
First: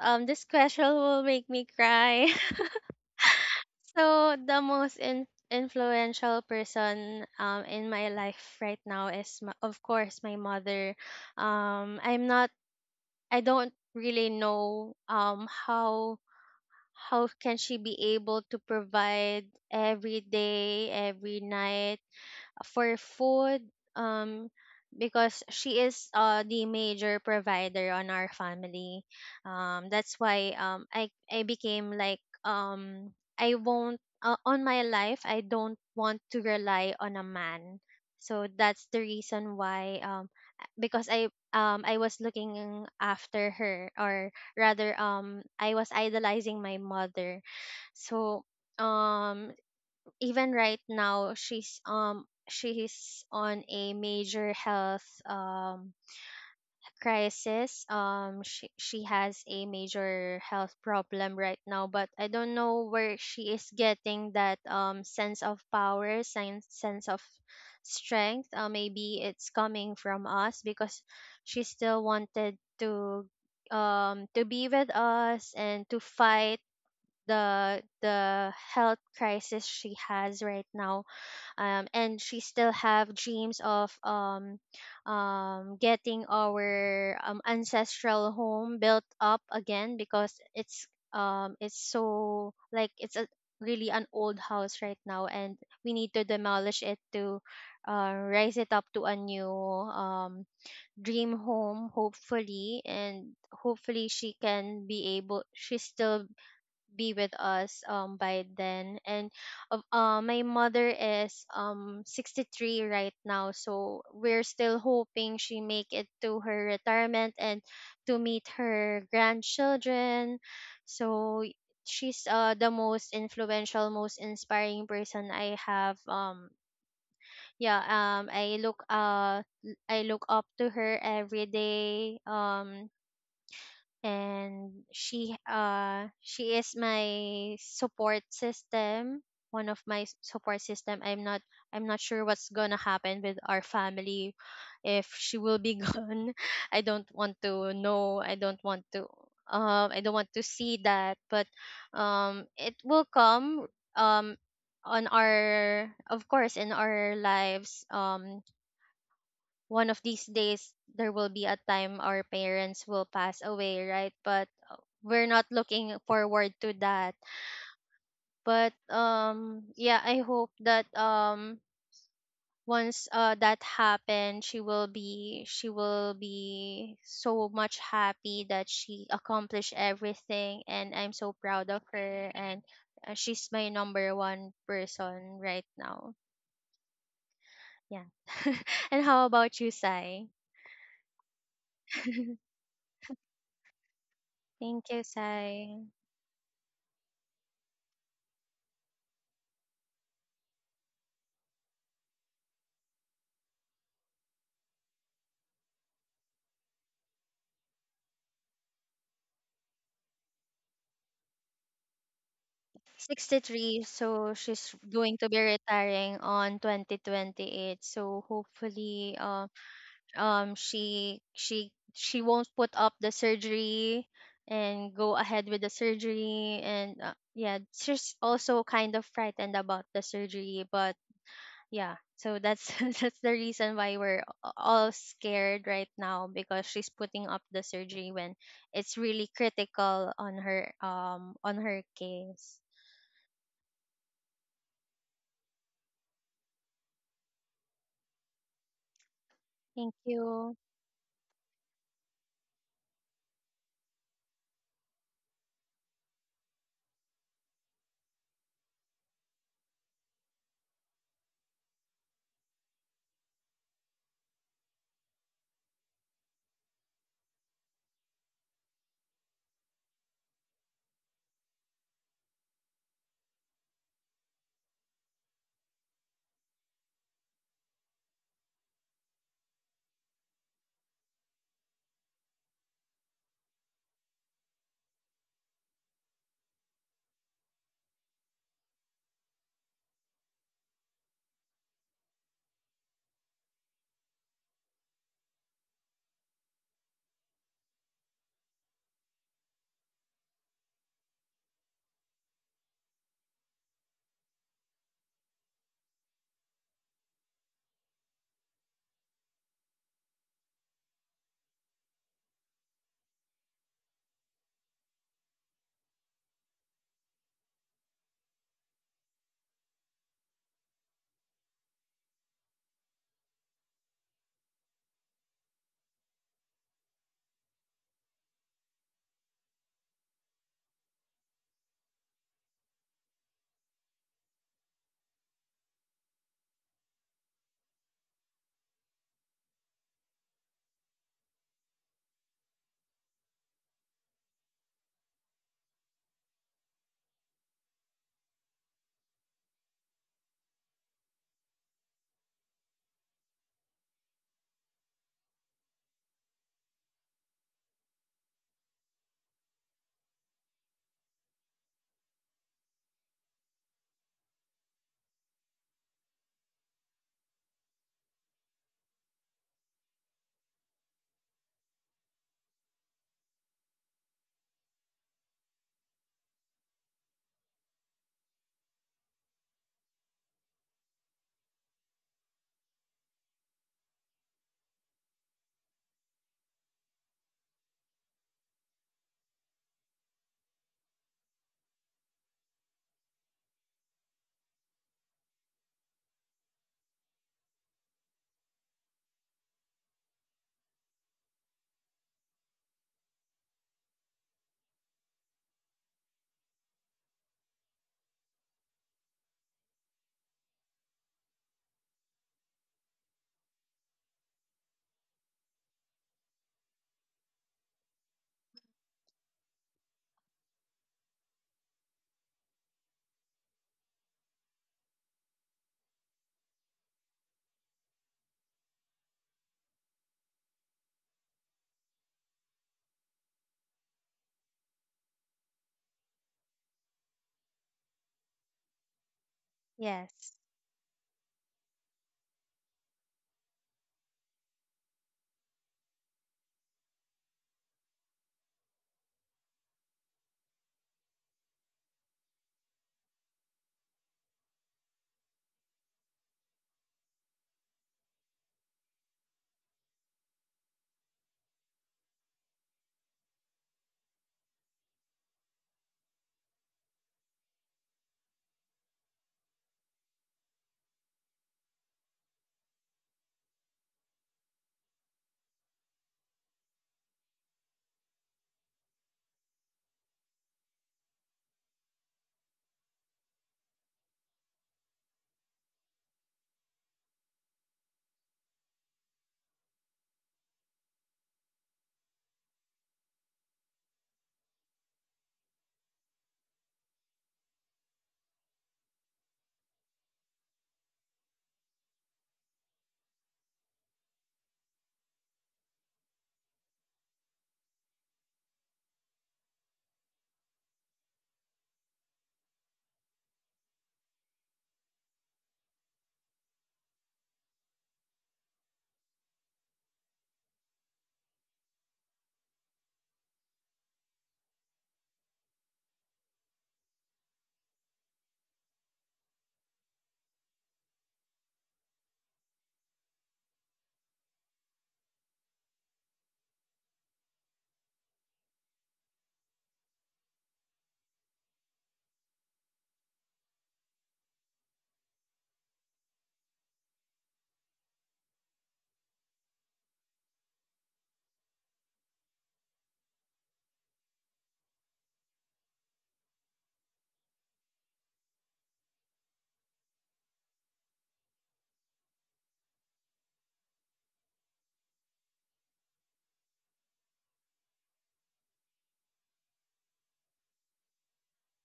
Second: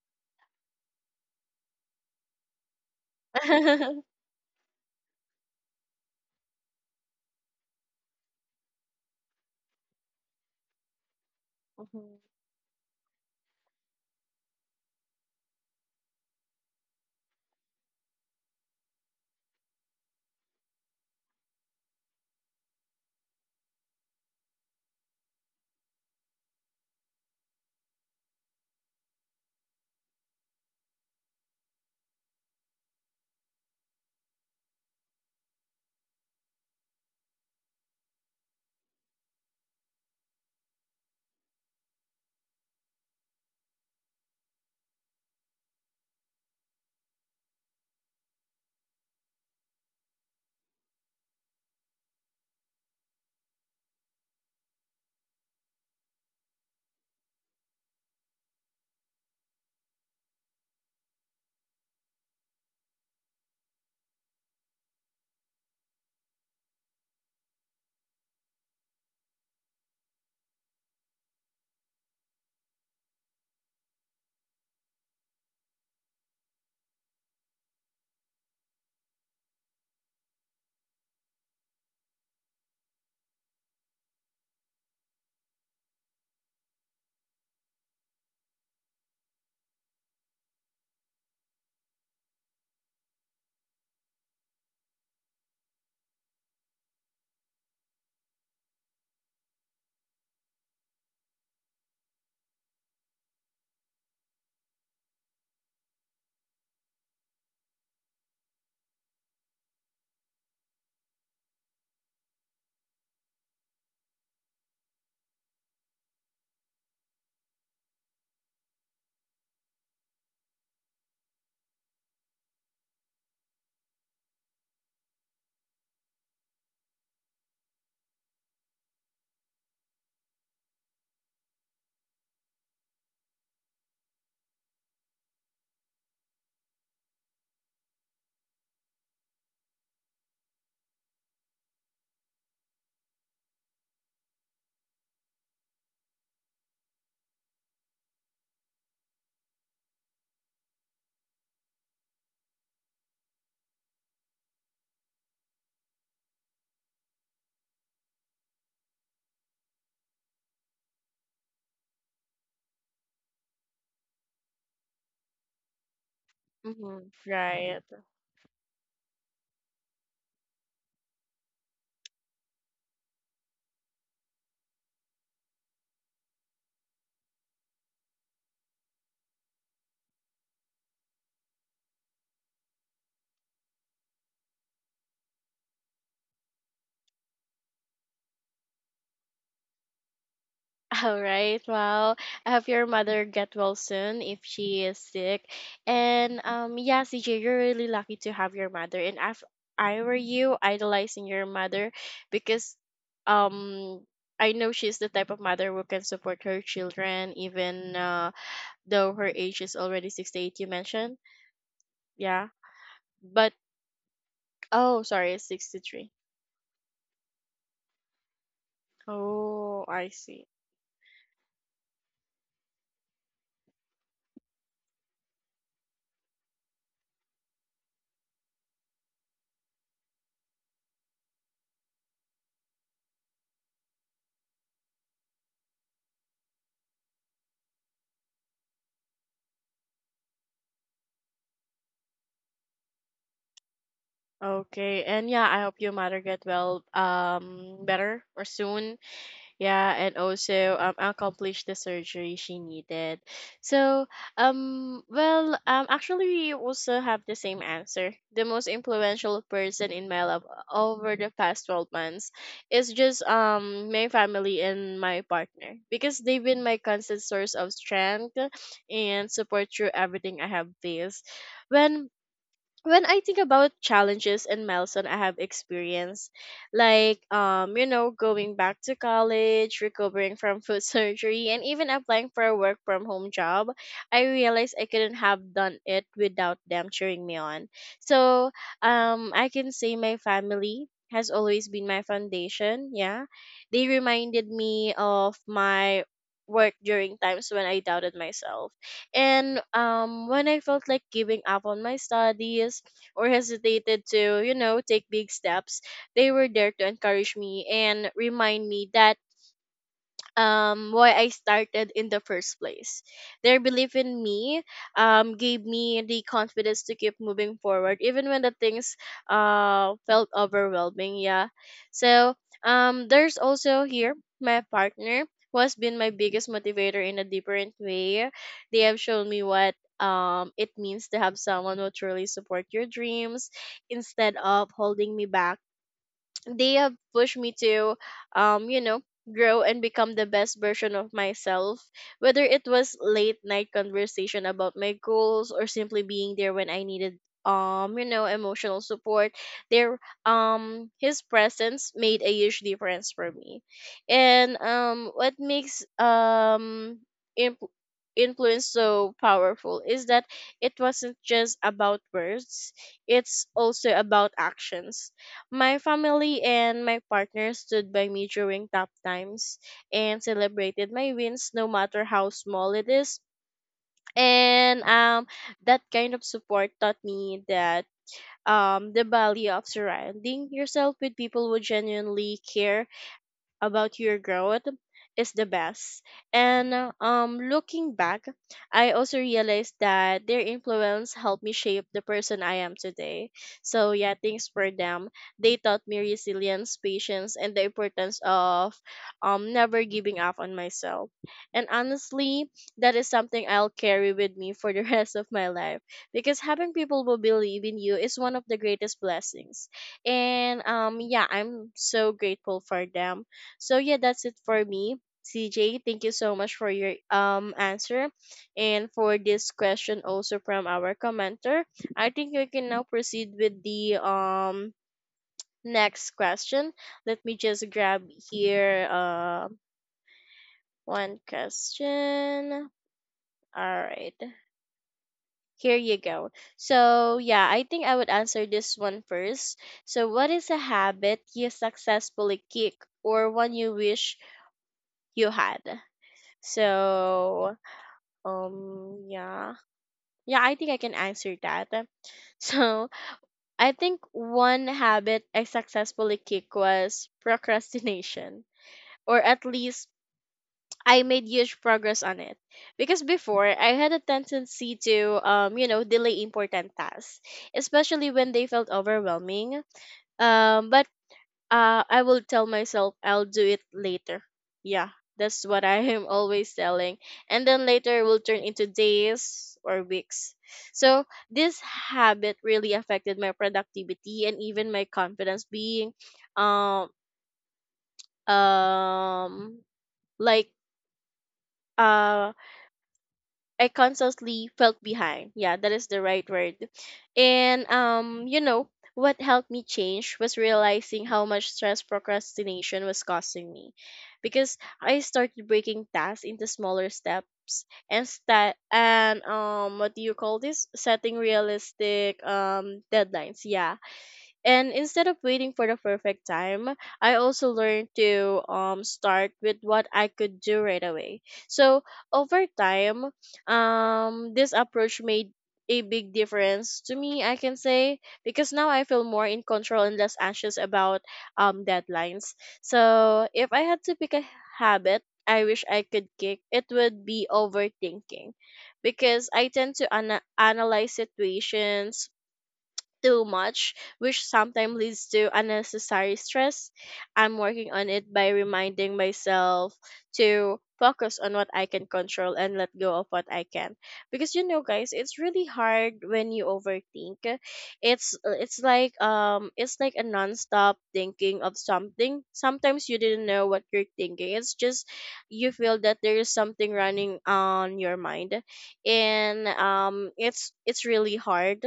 Speaker 2: this question will make me cry. [laughs]
Speaker 1: [laughs]
Speaker 2: So the most influential person in my life right now is , of course, my mother. I'm not, I don't really know how can she be able to provide every day, every night for food, um because she is the major provider on our family. That's why, um, I became like, I won't, on my life I don't want to rely on a man. So that's the reason why, because I was looking after her, or rather, I was idolizing my mother. So, um, even right now she's on a major health crisis. She she has a major health problem right now, but I don't know where she is getting that sense of power, sense of strength. Maybe it's coming from us because she still wanted to, to be with us and to fight the health crisis she has right now. And she still have dreams of, getting our, ancestral home built up again, because it's so like it's a really an old house right now, and we need to demolish it to, raise it up to a new, dream home, hopefully. And hopefully she can be able, she's still be with us by then. And my mother is 63 right now, so we're still hoping she make it to her retirement and to meet her grandchildren. so y- she's the most influential, most inspiring person I have. Um, yeah, I look I look up to her every day. And she is my support system, one of my support system. I'm not sure what's gonna happen with our family if she will be [laughs] gone. I don't want to know, I don't want to, I don't want to see that. But it will come, um on our, of course, in our lives. One of these days there will be a time our parents will pass away, right? But we're not looking forward to
Speaker 1: Hmm.
Speaker 2: that.
Speaker 1: Right.
Speaker 2: But yeah, I hope that, once that happened, she will be so much happy that she accomplished everything, and I'm so proud of her. And She's my number one person right now. Yeah. [laughs] And how about you, Sai?
Speaker 1: All right. [laughs]
Speaker 2: [laughs]
Speaker 1: Well,
Speaker 2: Thank
Speaker 1: I hope your mother get well soon if she is
Speaker 2: you,
Speaker 1: sick.
Speaker 2: Sai.
Speaker 1: And yeah, CJ, you're really lucky to have your mother. And if I were you, idolizing your mother, because um, I know she's the type of mother who can support her children, even though her age is already 68, you mentioned. Yeah, but
Speaker 2: 63, so she's
Speaker 1: oh,
Speaker 2: going to
Speaker 1: sorry,
Speaker 2: be
Speaker 1: it's 63.
Speaker 2: retiring on 2028, so hopefully,
Speaker 1: Oh, I see.
Speaker 2: she won't put up the surgery and go ahead with the surgery. And Yeah, she's also kind of frightened about the surgery, but yeah. So that's [laughs] that's the reason why we're all scared right now, because she's putting up the surgery when it's really critical on her, on her case.
Speaker 1: Okay. And yeah, I hope your mother get well, better or soon. Yeah,
Speaker 2: Thank
Speaker 1: and
Speaker 2: you.
Speaker 1: also accomplished the surgery she needed. So actually we also have the same answer. The most influential person in my life over the past 12 months is just my family and my partner, because they've been my constant source of strength and support through everything I have faced. When when I think about challenges and milestone I have experienced, like, you know, going back to college, recovering from [laughs] foot surgery, and even applying for a work from home job, I realized I couldn't have done it without them cheering me on. So I can say my family has always been my foundation, yeah. They reminded me of my work during times when I doubted myself, and when I felt like giving up on my studies or hesitated to, you know, take big steps, they were there to encourage me and remind me that why I started in the first place. Their belief in me gave me the confidence to keep moving forward, even when the things felt overwhelming, yeah. So there's also here my partner, who has been my biggest motivator in a different way. They have shown me what it means to have someone who truly support your dreams. Instead of holding me back, they have pushed me to, um you know grow and become the best version of myself. Whether it was late night conversation about my goals or simply being there when I needed, emotional support, their his presence made a huge difference for me. And um, what makes imp- influence so powerful is that it wasn't just about words, it's also about actions. My family and my partner stood by me during tough times and celebrated my wins, no matter how small it is. And that kind of support taught me that the value of surrounding yourself with people who genuinely care about your growth is the best. And looking back, I also realized that their influence helped me shape the person I am today. So yeah, thanks for them. They taught me resilience, patience, and the importance of never giving up on myself. And honestly, that is something I'll carry with me for the [laughs] rest of my life because having people who believe in you is one of the greatest blessings. And yeah, I'm so grateful for them so yeah, that's it for me. CJ, thank you so much for your answer and for this question also from our commenter. I think we can now proceed with the next question. Let me just grab here one question. All right. Here you go. So, yeah, I think I would answer this one first. So, what
Speaker 2: Yes.
Speaker 1: is a habit you successfully kick or one you wish you had? So, yeah. Yeah, I think I can answer that. [laughs] So, I think one habit I successfully kicked was procrastination, or at least I made huge progress on it. Because before, I had a tendency to, you know, delay important tasks, especially when they felt overwhelming. But I will tell myself I'll do it later. Yeah, that's what [laughs] I am always telling. And then later will turn into days or weeks. So this habit really affected my productivity and even my confidence being um um like uh, I constantly felt behind. Yeah, that is the right word. And you know, what helped me change was realizing how much stress procrastination was causing me. Because I started breaking tasks into smaller steps and what do you call this? Setting realistic deadlines. Yeah, and instead of waiting for the perfect time, I also learned to start with what I could do right away. So over time, this approach made a big difference to me, I can say, because now I feel more in control and less anxious about deadlines. So if I had to pick a habit I wish I could kick, it would be overthinking because I tend to analyze situations too much, which sometimes leads to unnecessary stress. I'm working on it by reminding myself to focus on what I can control and let go of what I can. Because you know guys, it's really hard when you overthink. It's like it's like a non-stop thinking of something. Sometimes you didn't know what you're thinking. It's just you feel that there is something running on your mind and it's really hard,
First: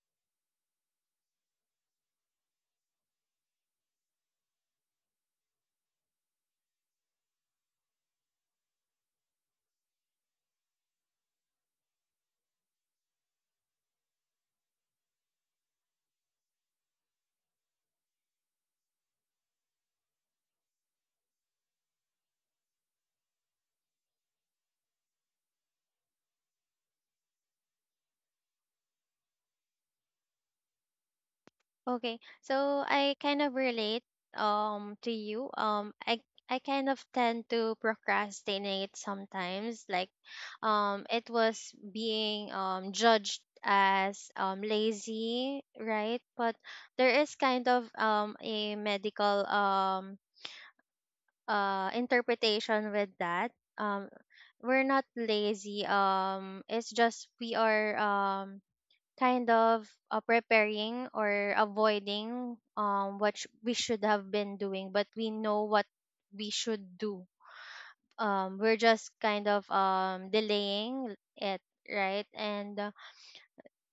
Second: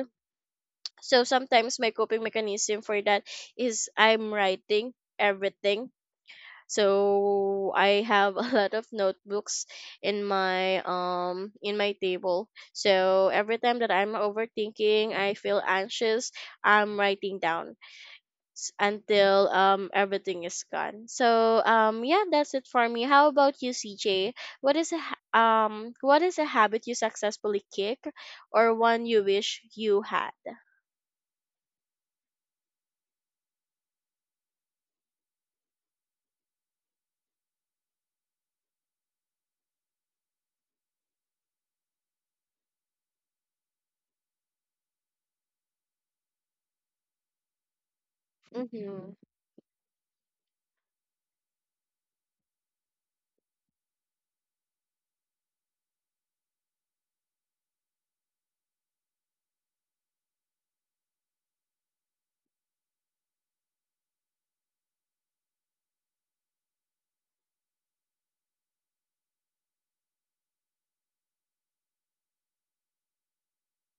Speaker 1: so sometimes my coping mechanism for that is I'm writing everything. So I have [laughs] a lot of notebooks in my in my table. So every time that I'm overthinking, I feel anxious, I'm writing down until everything is gone. So yeah, that's it for me. How about you, CJ? What is what is a habit you successfully kick or one you wish you had?
Speaker 2: Okay. So I kind of relate to you. I kind of tend to procrastinate sometimes. Like, it was being judged as lazy, right? But there is kind of a
Speaker 1: Mhm.
Speaker 2: medical, interpretation with that. Um we're not lazy. It's just we are, kind of, preparing or avoiding what we should have been doing, but we know what we should do. We're just kind of delaying it, right? and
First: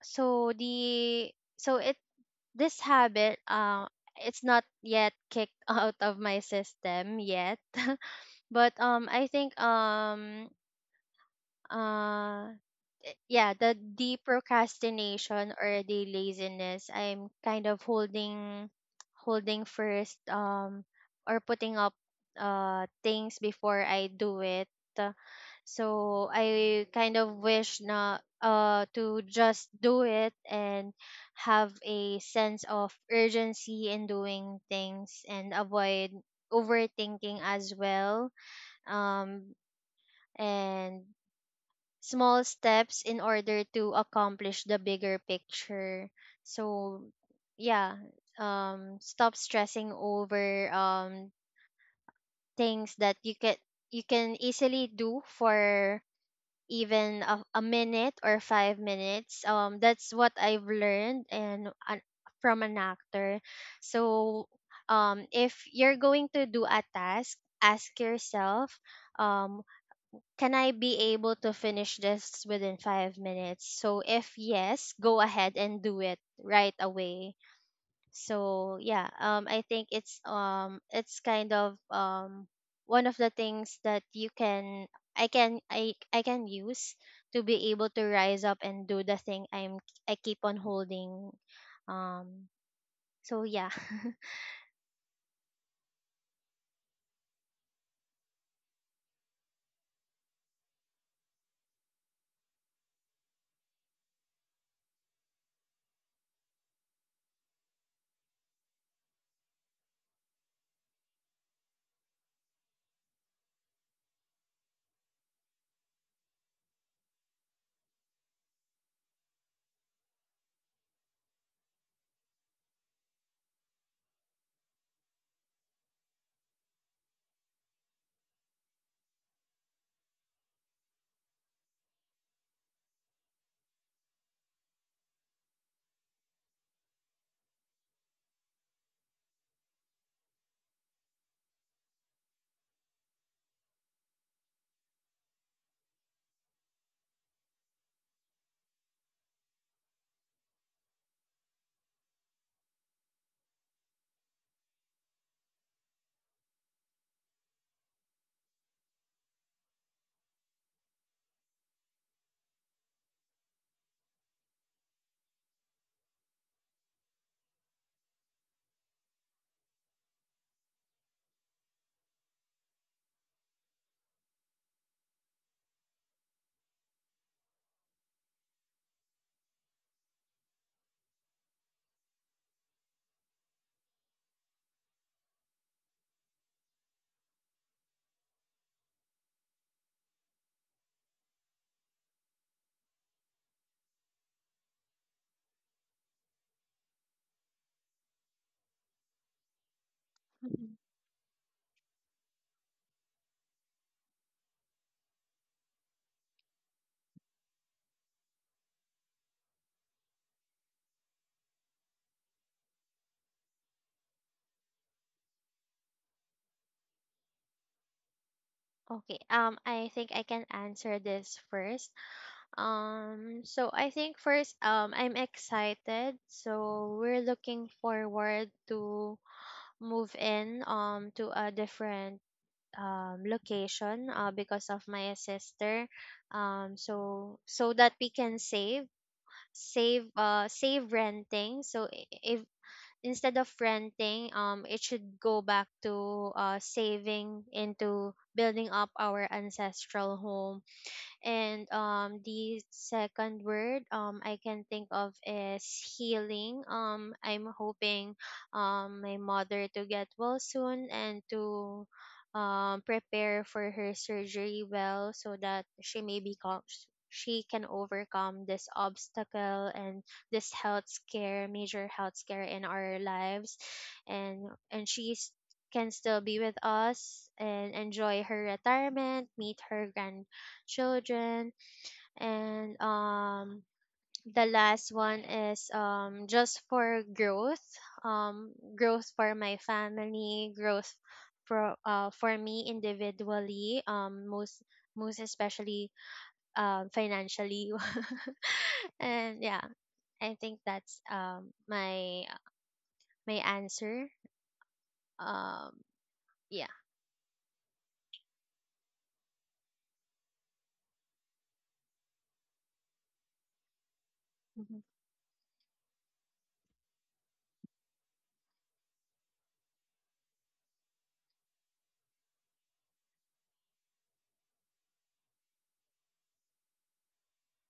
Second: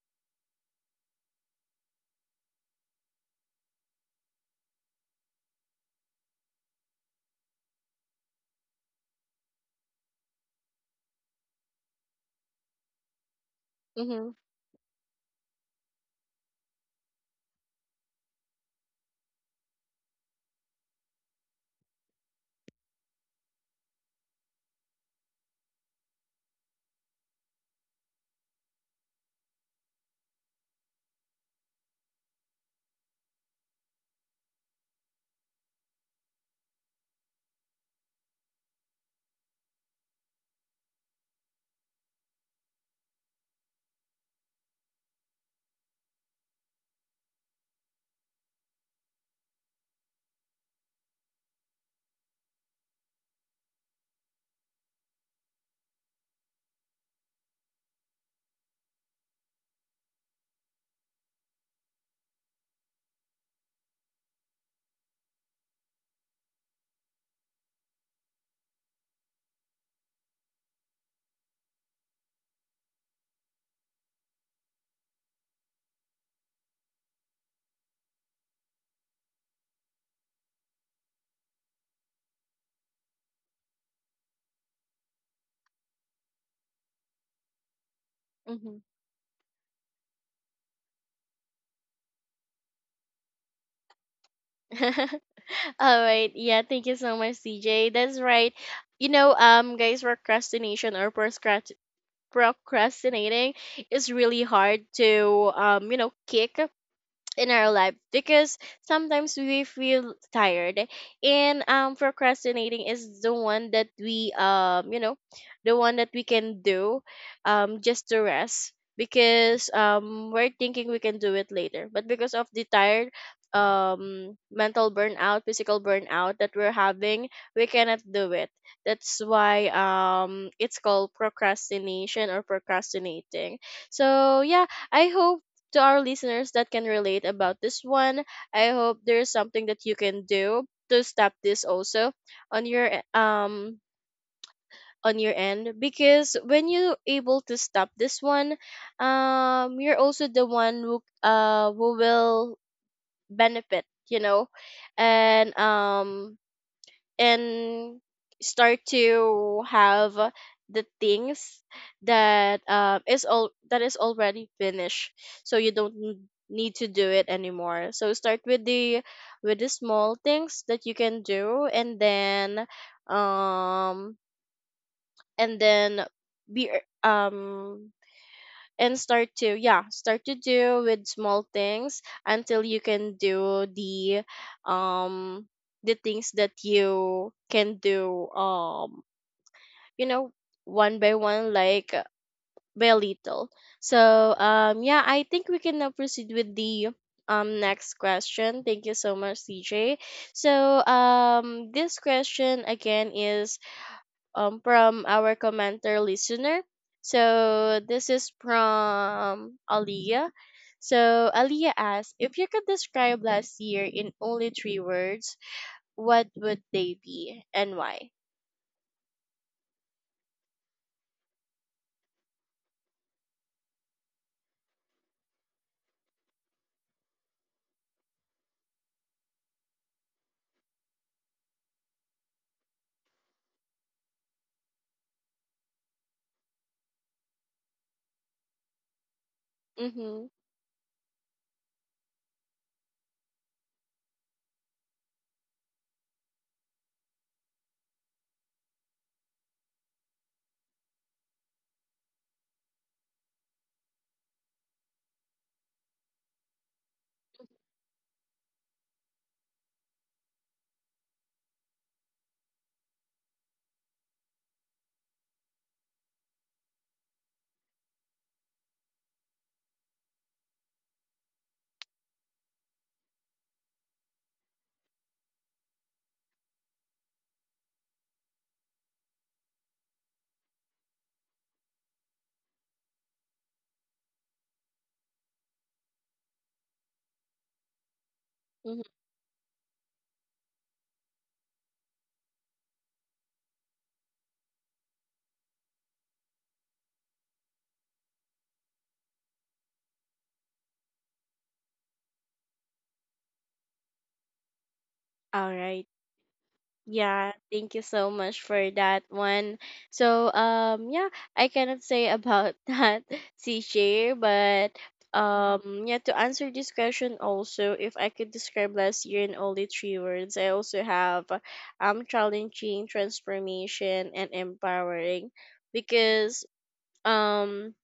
Speaker 2: So the, so it, this habit, it's not yet kicked [laughs] out of my system yet. [laughs] But I think, uh yeah, the procrastination or the laziness, I'm kind of holding first, or putting up, things before I do it. Uh, so I kind of wish na to just do it and have a sense of urgency in doing things, and avoid overthinking as well, um and small steps in order to accomplish the bigger picture. So, yeah, stop stressing over, things that you can, you can easily do for even a minute or 5 minutes. That's what I've learned, and an from an actor. So, if you're going to do a task, ask yourself. Um, can I be able to finish this within 5 minutes? So if yes, go ahead and do it right away. So yeah, I think it's, it's kind of, one of the things that you can, I can use to be able to rise up
Speaker 1: Mm-hmm.
Speaker 2: and do the thing I keep on holding. Um, so yeah. [laughs]
Speaker 1: [laughs] All right. Yeah, thank you so much, CJ. That's right. You know, guys, procrastinating is really hard to you know, kick in our life because sometimes we feel tired and procrastinating is the one that we you know the one that we can do just to rest because we're thinking we can do it later but because of the tired mental burnout, physical burnout that we're having, we cannot do it. That's why it's called procrastination or procrastinating. So yeah, I hope to our listeners that can relate about this one. I hope there's something that you can do to stop this also on your on your end, because when you able to stop this one, you're also the one who will benefit, you know, and um and start to have the things that is all that is already finished, so you don't need to do it anymore. So start with the small things that you can do um and then be um and start to yeah start to do with small things until you can do um the things that you can do you know, one by one like by little. So yeah, I think we can now proceed with the next question. Thank you so much, CJ. so
Speaker 2: Mhm.
Speaker 1: um this question again is from our commenter listener. So this is from Aliyah. So Aliyah asks, if you could describe last year in only three words, what would they be and why?
Speaker 2: Okay, I think I can answer this first. So I think first, I'm excited. So we're looking forward to move in, to a different, location, because of my sister. So, so that we can
Speaker 1: Mm-hmm.
Speaker 2: save renting. So if, instead of renting, it should go back to, saving into building up our ancestral home. And the second word I can think of is healing. I'm hoping, my mother to get well soon, and to prepare for her surgery well, so that she may become, she can overcome this obstacle, and this health scare, major health scare in our lives, and she's can still be with us and enjoy her retirement, meet her grand children. And the last one is just for growth, um
Speaker 1: Mm-hmm.
Speaker 2: growth for my family, growth for, for me individually, most most especially, financially. [laughs] And yeah, I think that's my my answer.
Speaker 1: All right.
Speaker 2: um yeah.
Speaker 1: Yeah, thank you so much for that one. So, yeah, I cannot say about [laughs] that, CJ, but
Speaker 2: Mhm.
Speaker 1: yeah, to answer this question also, if I could describe last year in only three words, I also have challenging, transformation, and empowering because um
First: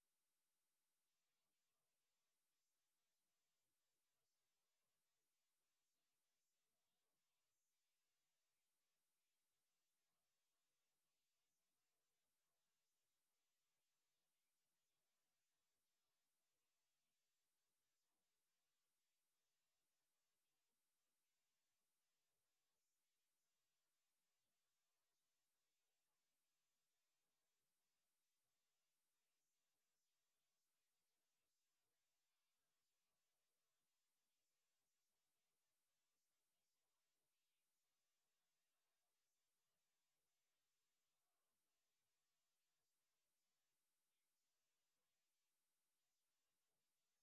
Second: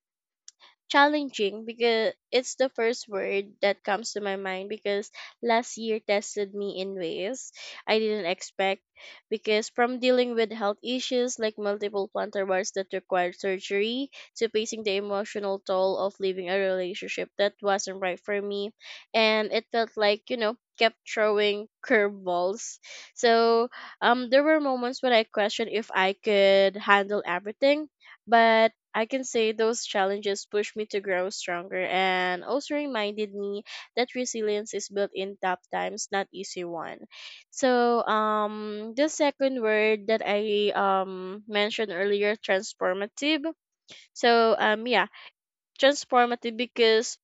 Speaker 1: challenging because it's the first word that comes to my mind because last year tested me in ways I didn't expect because from dealing with health issues like multiple plantar bars that required surgery to facing the emotional toll of leaving a relationship that wasn't right for me, and it felt like you know kept throwing curveballs. So there were moments when I questioned if I could handle everything, but I can say those challenges pushed me to grow stronger and also reminded me that resilience is built in tough times, not easy one. So the second word that I mentioned earlier, transformative. So yeah, transformative because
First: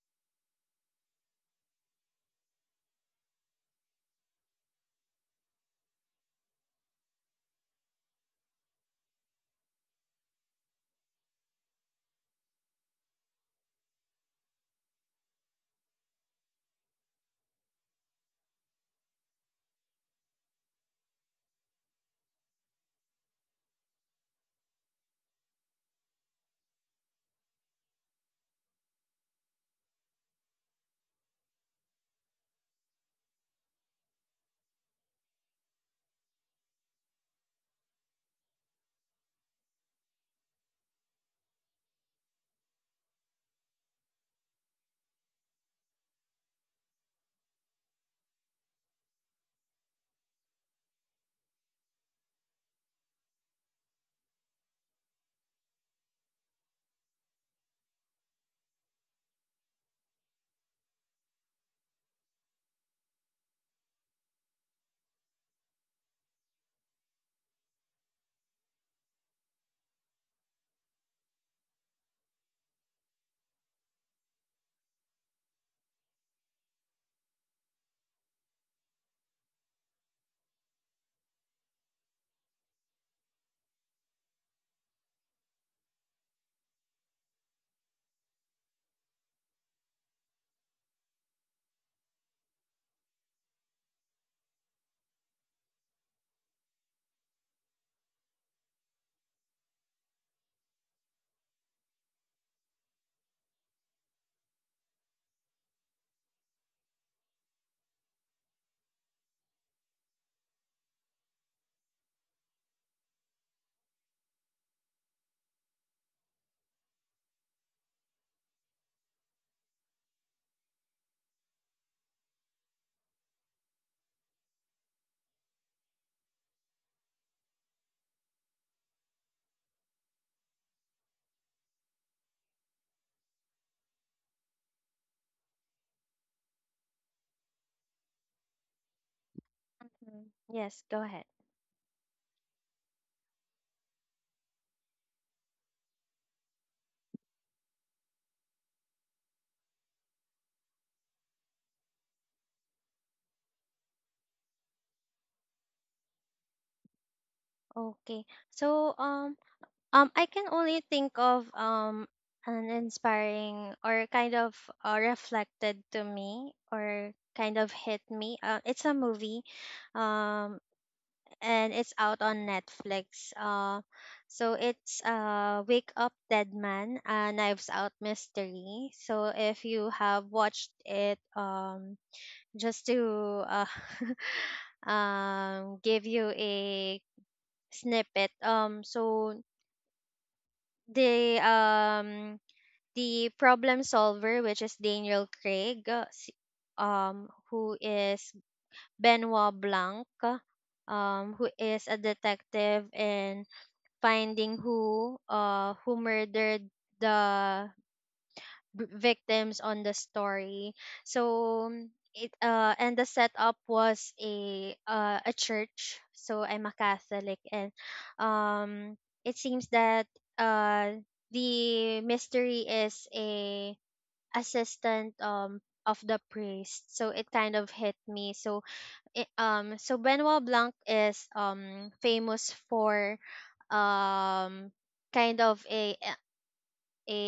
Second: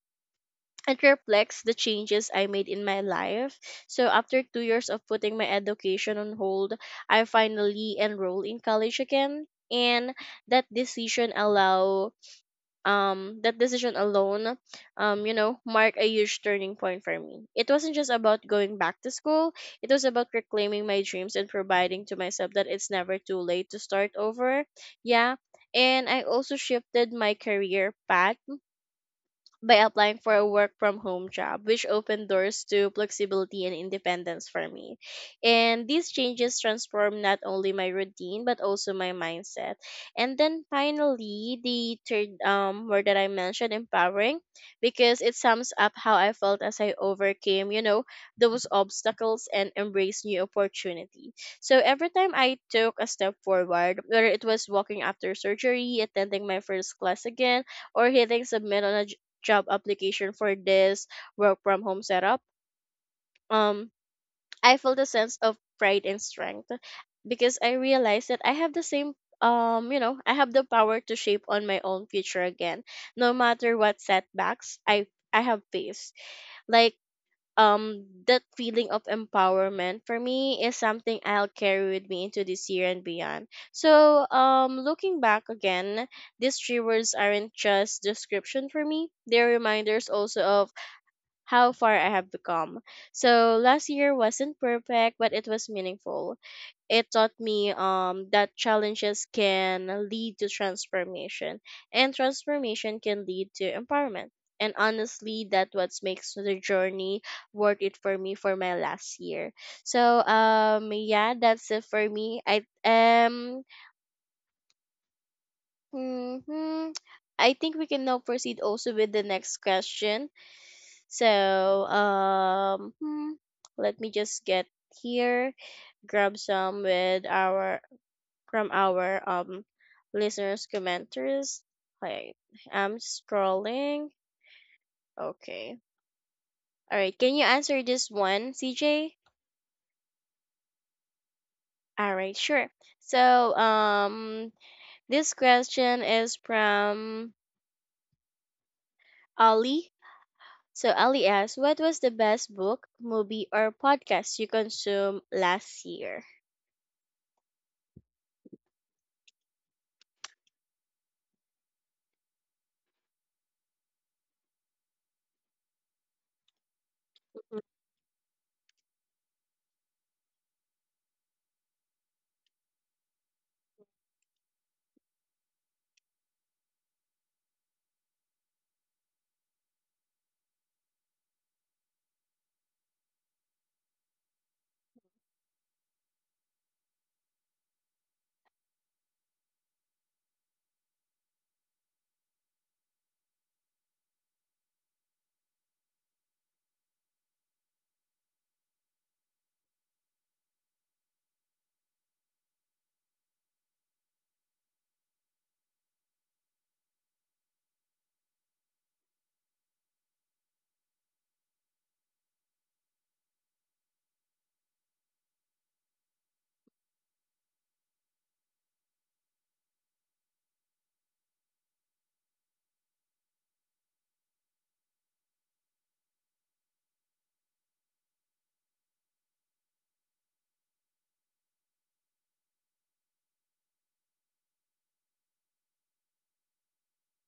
Speaker 1: it reflects the changes I made in my life. So after two years of putting my education on hold, I finally enrolled in college again. And that decision allow that decision alone you know marked a huge turning point for me. It wasn't just about going back to school, it was about reclaiming my dreams and providing to myself that it's never too late to start over. Yeah, and I also shifted my career path by applying for a work from home job, which opened doors to flexibility and independence for me. And these changes transformed not only my routine but also my mindset. And then finally, the third word that I mentioned, empowering, because it sums up how I felt as I overcame, you know, those obstacles and embraced new opportunity. So every time I took a step forward, whether it was walking after surgery, attending my first class again, or hitting submit on a job application for this work from home setup, um, I felt a sense of pride and strength because I realized that I have the same you know I have the power to shape on my own future again, no matter what setbacks I have faced, like that feeling of empowerment for me is something I'll carry with me into this year and beyond. So looking back again, these three words aren't just description for me. They're reminders also of how far I have become. So last year wasn't perfect, but it was meaningful. It taught me that challenges can lead to transformation, and transformation can lead to empowerment. And honestly, that what makes the journey worth it for me for my last year. So yeah, that's it for me. Hmm I think we can now proceed also with the next question. So, um, hmm, let me just get here, grab some with our from our listeners commenters. Like I'm scrolling. Okay. All right. Can you answer this one, CJ?
Speaker 2: Mhm. Yes, go ahead.
Speaker 1: All right. Sure. So, um, this question is from Ali. So Ali asked, what was the best book, movie, or podcast you consumed last year?
Speaker 2: Okay, so um, I can only think of an inspiring or kind of, reflected to me or
Speaker 1: Mhm.
Speaker 2: kind of hit me. It's a movie, um, and it's out on Netflix. So it's Wake Up Dead Man, a Knives Out mystery. So if you have watched it, just to, [laughs] give you a snippet. So the um the problem solver, which is Daniel Craig, who is Benoit Blanc, who is a detective in finding who, who murdered the, victims on the story. So, mm, it and the setup was a church. So I'm a Catholic, and um it seems that, uh the mystery is a assistant, of the priest. So it kind of hit me. So so Benoit Blanc is famous for, um kind of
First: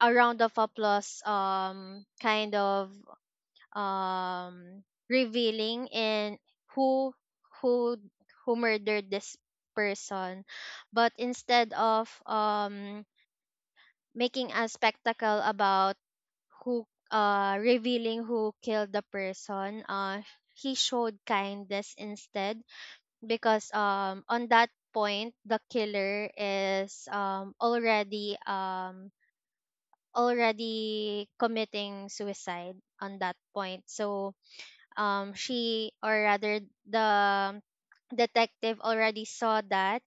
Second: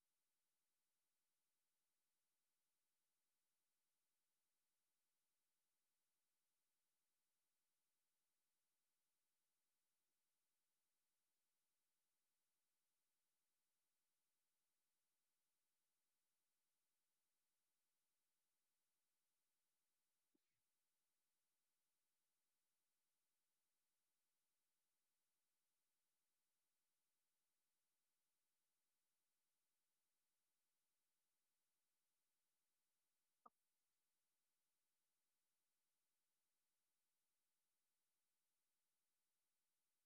Speaker 2: a round of applause, kind of, um revealing in, who who who murdered this person. But instead of, making a spectacle about who, revealing who killed the person, he showed kindness instead, because on that point the killer is already committing suicide on that point. So she, or rather, the detective already saw that,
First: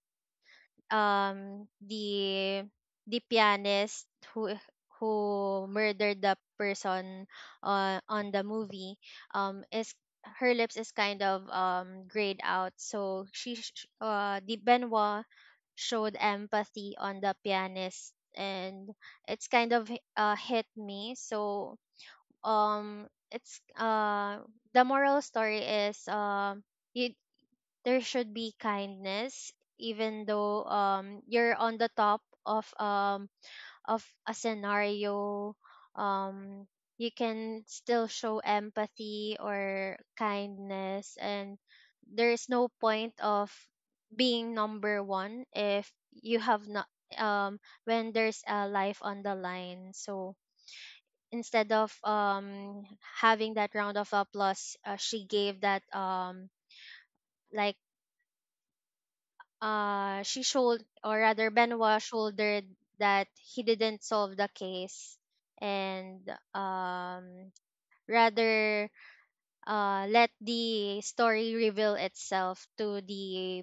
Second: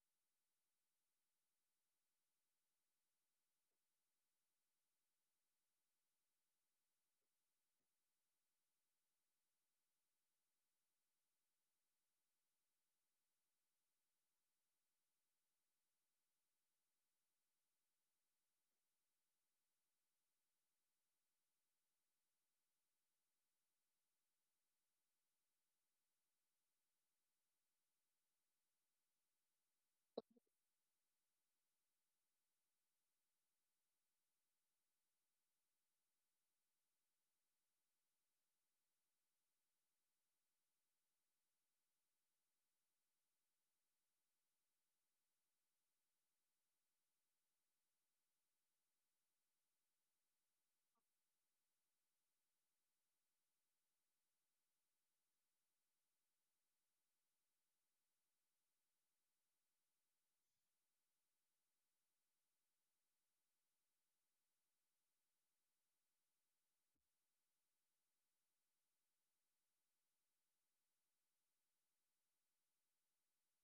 Speaker 2: um, the pianist who who murdered the person, on the movie, is, her lips is kind of grayed out, so the Benoit showed empathy on the pianist. And it's kind of, hit me. So it's the moral story is, you, there should be kindness, even though you're on the top of, of a scenario, um you can still show empathy or kindness. And there is no point of being number 1 if you have not, um when there's a life on the line. So instead of, having that round of applause, she gave that, like she should, or rather, Benoit shouldered that he didn't solve the case, and, um, rather, let the story reveal itself to the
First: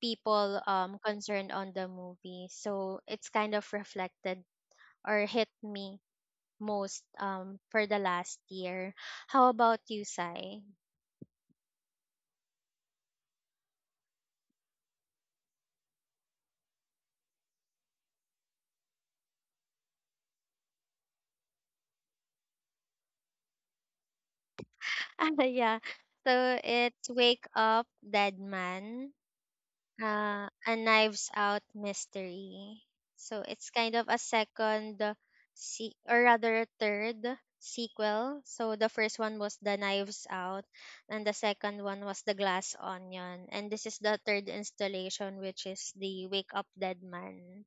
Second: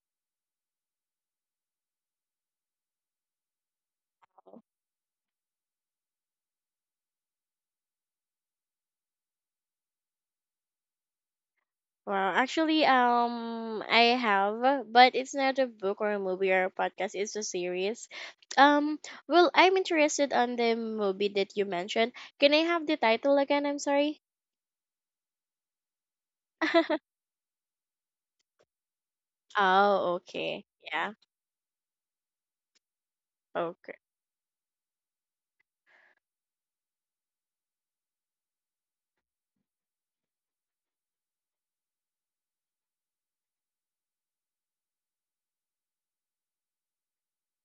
Speaker 2: people, concerned on the movie. So it's kind of reflected or hit me most, for the last year. How about you, Sai? [laughs]
Speaker 1: Well, actually, I have, but it's not a book or a movie or a podcast. It's a series. Um, well, I'm interested on the movie that you mentioned. Can I have the title again? I'm sorry.
Speaker 2: Ah, yeah. So it's
Speaker 1: [laughs]
Speaker 2: Wake Up Dead Man,
Speaker 1: Oh, okay.
Speaker 2: a
Speaker 1: Yeah.
Speaker 2: Knives Out mystery. So it's
Speaker 1: Okay.
Speaker 2: kind of a second, or rather a third sequel. So the first one was the Knives Out, and the second one was the Glass Onion, and this is the third installation, which is the Wake Up Dead Man.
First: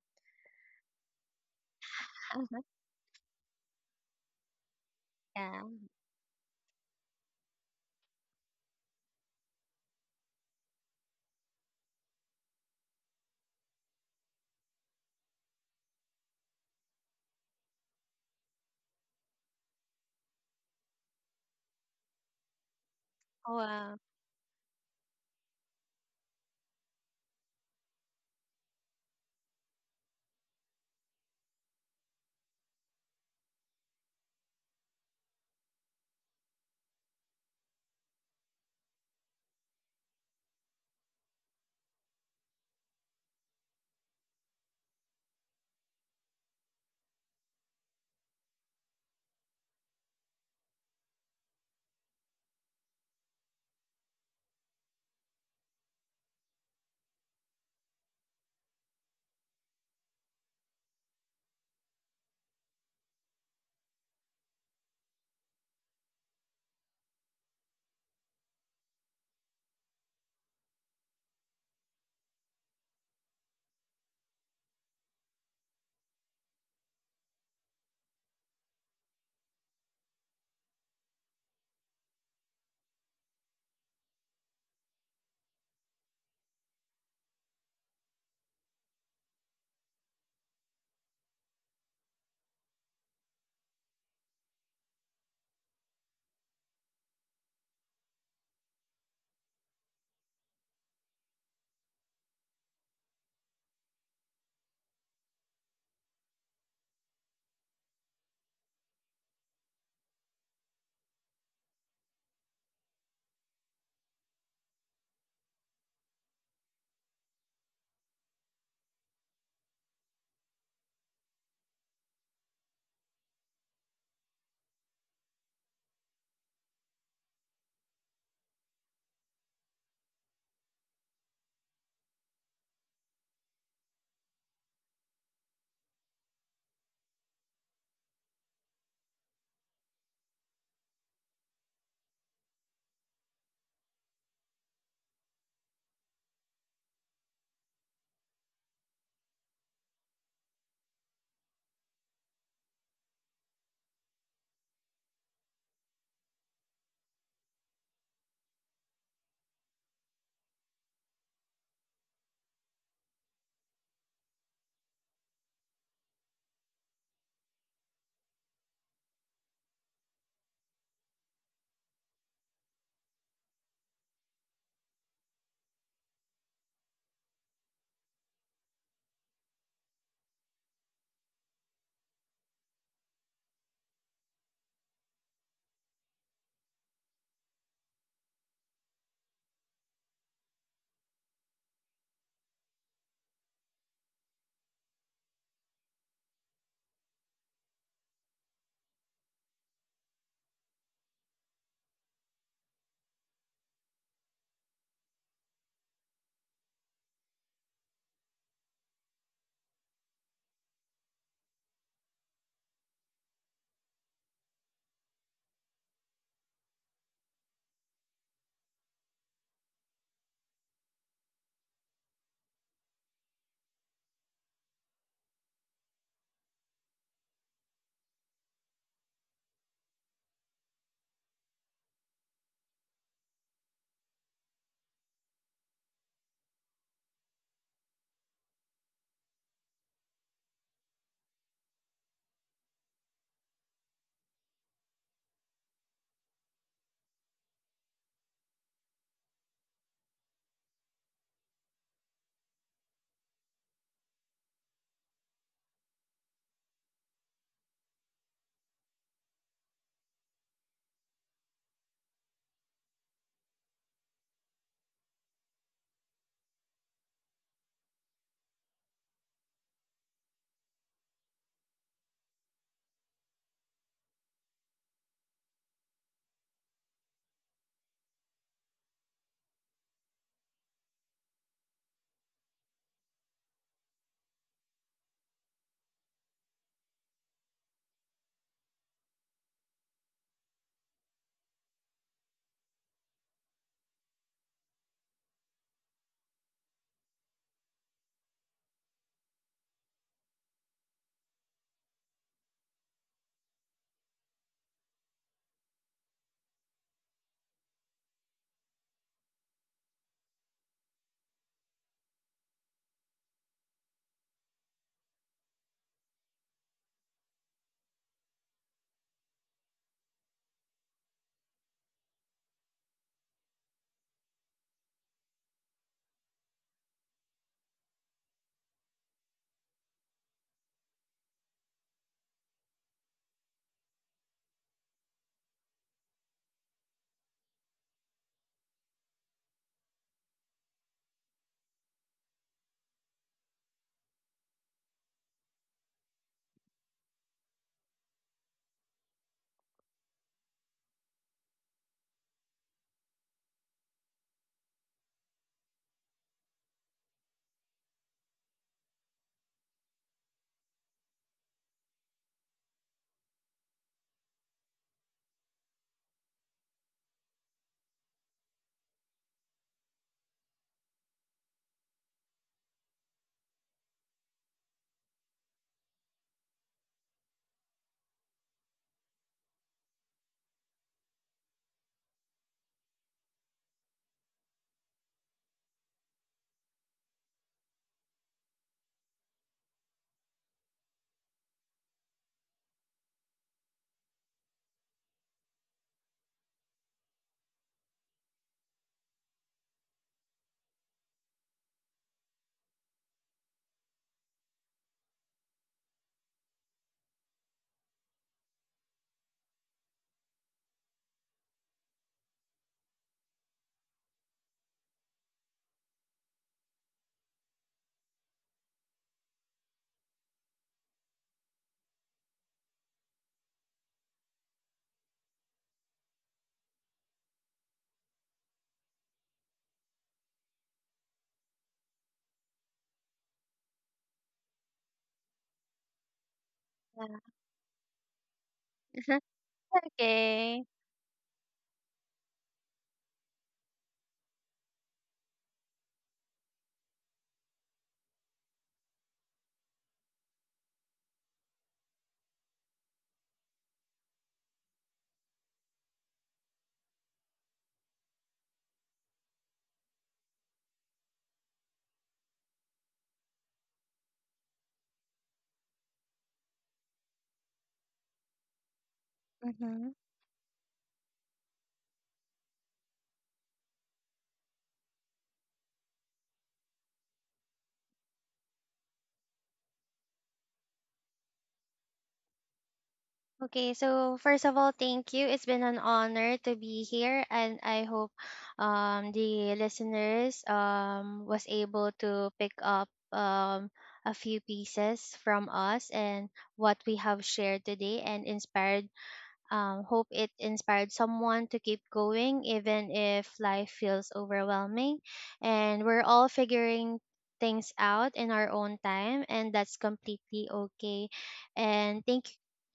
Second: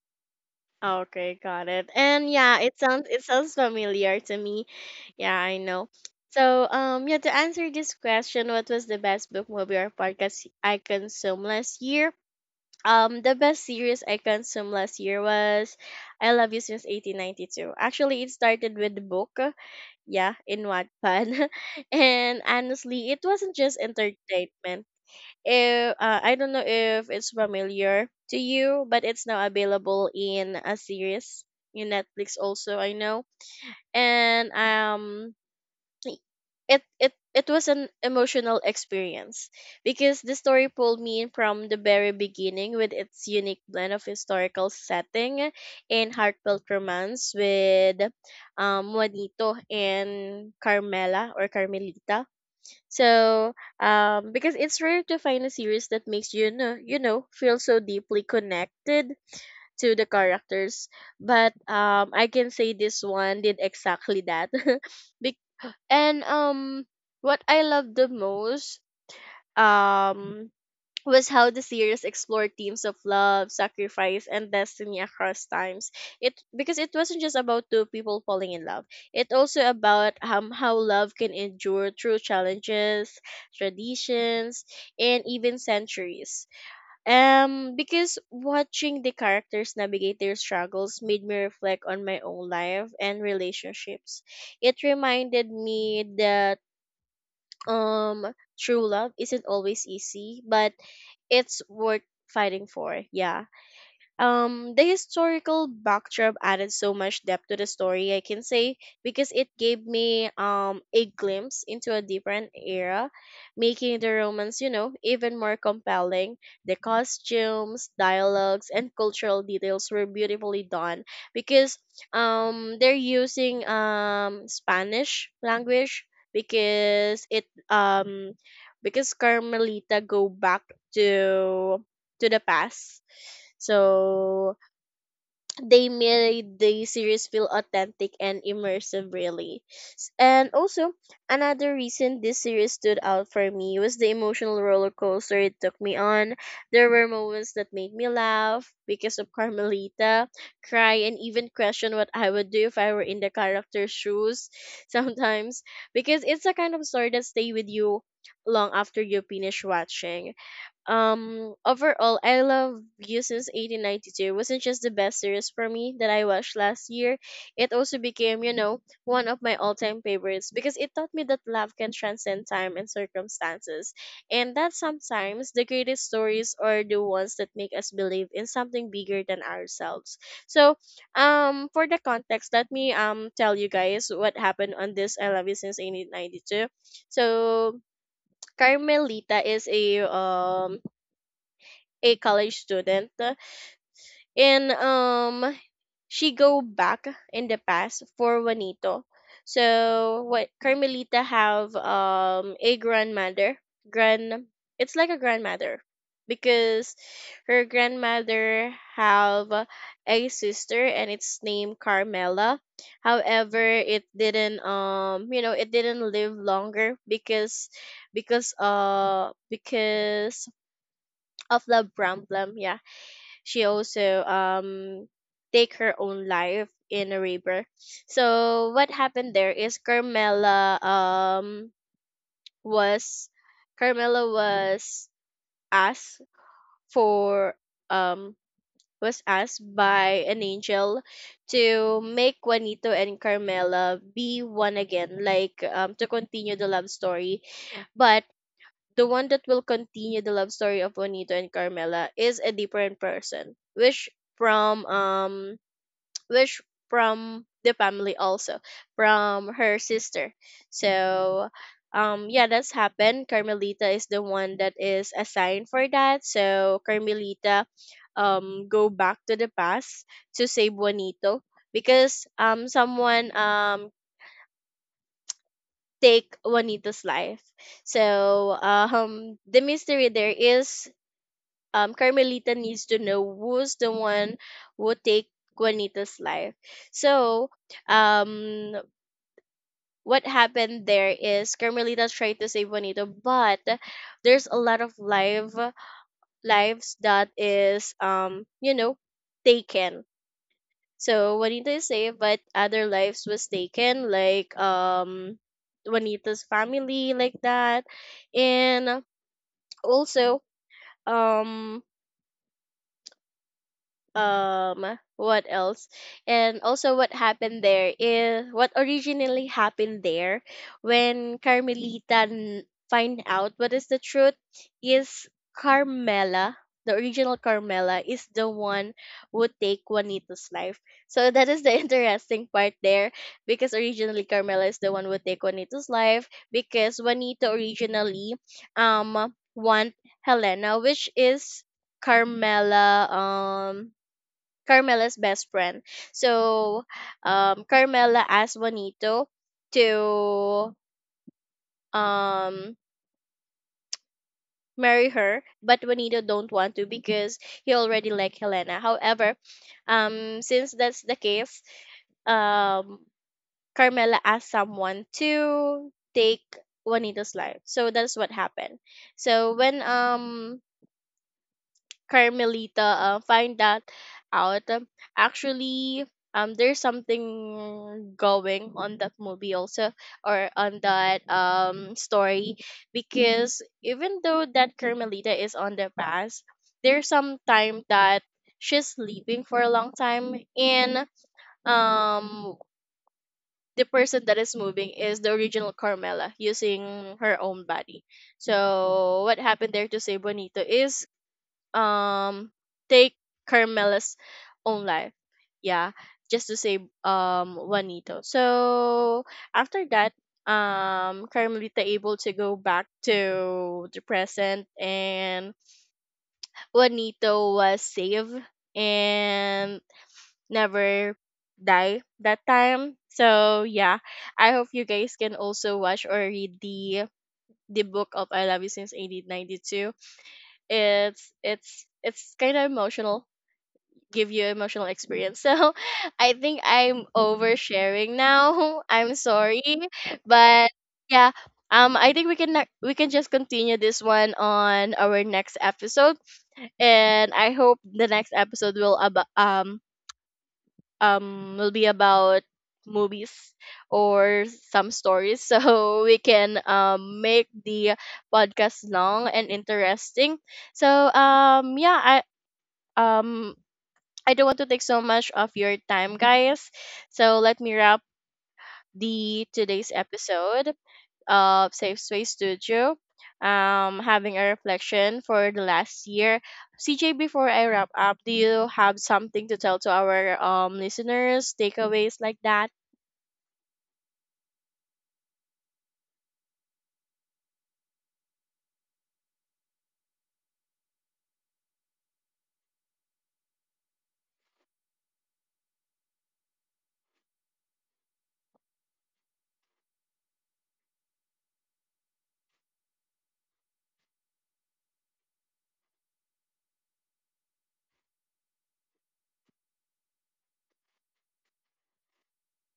Speaker 1: Okay, got it. And yeah, it
Speaker 2: [laughs]
Speaker 1: sounds it sounds familiar to me. Yeah, I
Speaker 2: Yeah.
Speaker 1: know. So, yeah, to answer this question, what was the best book, movie, or podcast I consumed last year? The best series I consumed last year was I Love You Since 1892. Actually, it started with the book, yeah, in Wattpad. [laughs] And honestly, it wasn't
Speaker 2: Oh,
Speaker 1: just
Speaker 2: wow.
Speaker 1: entertainment. If, I don't know if it's familiar to you, but it's now available in a series in Netflix also, I know. And it was an emotional experience because the story pulled me in from the very beginning with its unique blend of historical setting and heartfelt romance with Juanito and Carmela or Carmelita, so, because it's rare to find a series that makes you know, feel so deeply connected to the characters. But I can say this one did exactly that. [laughs] Bec- and what I love the most, Mhm. Was how the series explored themes of love, sacrifice, and destiny across times. It because it wasn't just about two people falling in love. It also about how love can endure through challenges, traditions, and even centuries. Because watching the characters navigate their struggles made me reflect on my own life and relationships. It reminded me that um true love isn't always easy, but it's worth fighting for. Yeah. The historical backdrop added so much depth to the story, I can say, because it gave me a glimpse into a different era, making the romance, even more compelling. The costumes, dialogues, and cultural details were beautifully done because they're using Spanish language because it because Carmelita go back to to the past. So they made the series feel authentic and immersive, really. And also, another reason this series stood out for me was the emotional roller coaster it took me on. There were moments that made me laugh because of Carmelita, cry, and even question what I would do if I were in the character's shoes [laughs] sometimes. Because it's a kind of story that stay with you long after you finish watching. Um, overall, I Love You Since 1892 wasn't just the best series for me that I watched last year. It also became, you know, one of my all-time favorites, because it taught me that love can transcend time and circumstances, and that sometimes the greatest stories are the ones that make us believe in something bigger than ourselves. So for the context, let me tell you guys what happened on this I Love You Since 1892. So Carmelita is a college student, and she go back in the past for Juanito. So what Carmelita have a grandmother, grand it's like a grandmother, because her grandmother have a sister and it's named Carmela. However, it didn't it didn't live longer because because of the problem. Yeah, she also take her own life in a river. So what happened there is Carmela was Carmela was asked for um was asked by an angel to make Juanito and Carmela be one again, like to continue the love story. But the one that will continue the love story of Juanito and Carmela is a different person, which from um which from the family also, from her sister. So yeah, that's happened. Carmelita is the one that is assigned for that. So Carmelita go back to the past to save Juanito, because someone take Juanito's life. So the mystery there is, Carmelita needs to know who's the one who take Juanita's life. So, um, what happened there is Carmelita tried to save Juanita, but there's a lot of lives that is, taken. So Juanita is saved, but other lives was taken, like Juanita's family, like that, and also um um what else, and also what happened there is what originally happened there when Carmelita find out what is the truth is Carmela, the original Carmela is the one who take Juanito's life. So that is the [laughs] interesting part there, because originally Carmela is the one who take Juanito's life, because Juanito originally want Helena, which is carmela um Carmela's best friend. So, Carmela asked Juanito to um marry her, but Juanito don't want to because he already like Helena. However, since that's the case, um, Carmela asked someone to take Juanito's life. So that's what happened. So when Carmelita find that out. Actually, there's something going on that movie also, or on that story, because even though that Carmelita is on the past, there's some time that she's sleeping for a long time, and um the person that is moving is the original Carmela using her own body. So what happened there to say Bonito is um take Carmela's own life. Yeah, just to save Juanito. So after that, Carmelita able to go back to the present and Juanito was saved and never die that time. So yeah, I hope you guys can also watch or read the book of I Love You Since 1892. It's kind of emotional, give you emotional experience. So [laughs] I think I'm
Speaker 2: Yeah.
Speaker 1: oversharing now. [laughs] I'm
Speaker 2: [laughs]
Speaker 1: sorry,
Speaker 2: Okay.
Speaker 1: but yeah, I think we can just continue this one on our next episode, and I hope the next episode will about will be about movies or some stories [laughs] so we can make the podcast long and interesting. So yeah, um I don't want to take so much of your time, guys. So let me wrap the
Speaker 2: Mm-hmm.
Speaker 1: today's episode of Safe Space Studio. Having a reflection for the last year. CJ, before I wrap up, do you have something to tell to our listeners, takeaways like that?
Speaker 2: Okay, so first of all, thank you. It's been an honor to be here, and I hope the listeners, was able to pick up, um, a few pieces from us and what we have shared today, and inspired, hope it inspired someone to keep going even if life feels overwhelming. And we're all figuring things out in our own time, and that's completely okay. And thank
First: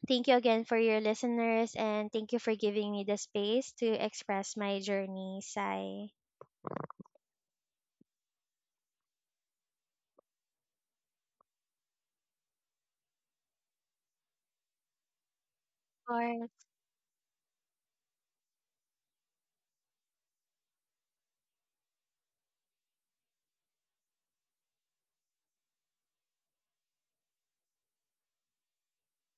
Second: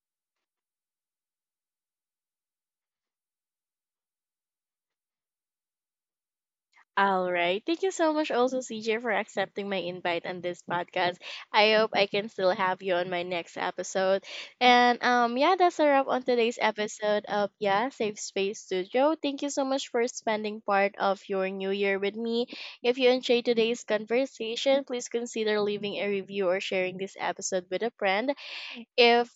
Speaker 2: Thank you again for your listeners, and thank you for giving me the space to express my journey, Sai.
Speaker 1: All right. Thank you so much, also, CJ, for accepting my invite on this podcast. I hope I can still have you on my next episode. And yeah, that's a wrap on
Speaker 2: Of.
Speaker 1: today's episode of Yeah Safe Space Studio. Thank you so much for spending part of your new year with me. If you enjoyed today's conversation, please consider leaving a review or sharing this episode with a friend. If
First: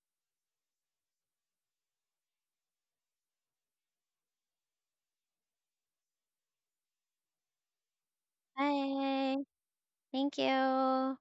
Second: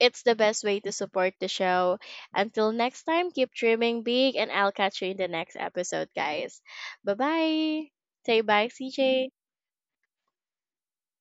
Speaker 1: it's the best way to support the show. Until next time, keep dreaming big, and I'll catch you in the next episode, guys. Bye bye. Say bye, CJ.
Speaker 2: Bye. Thank you.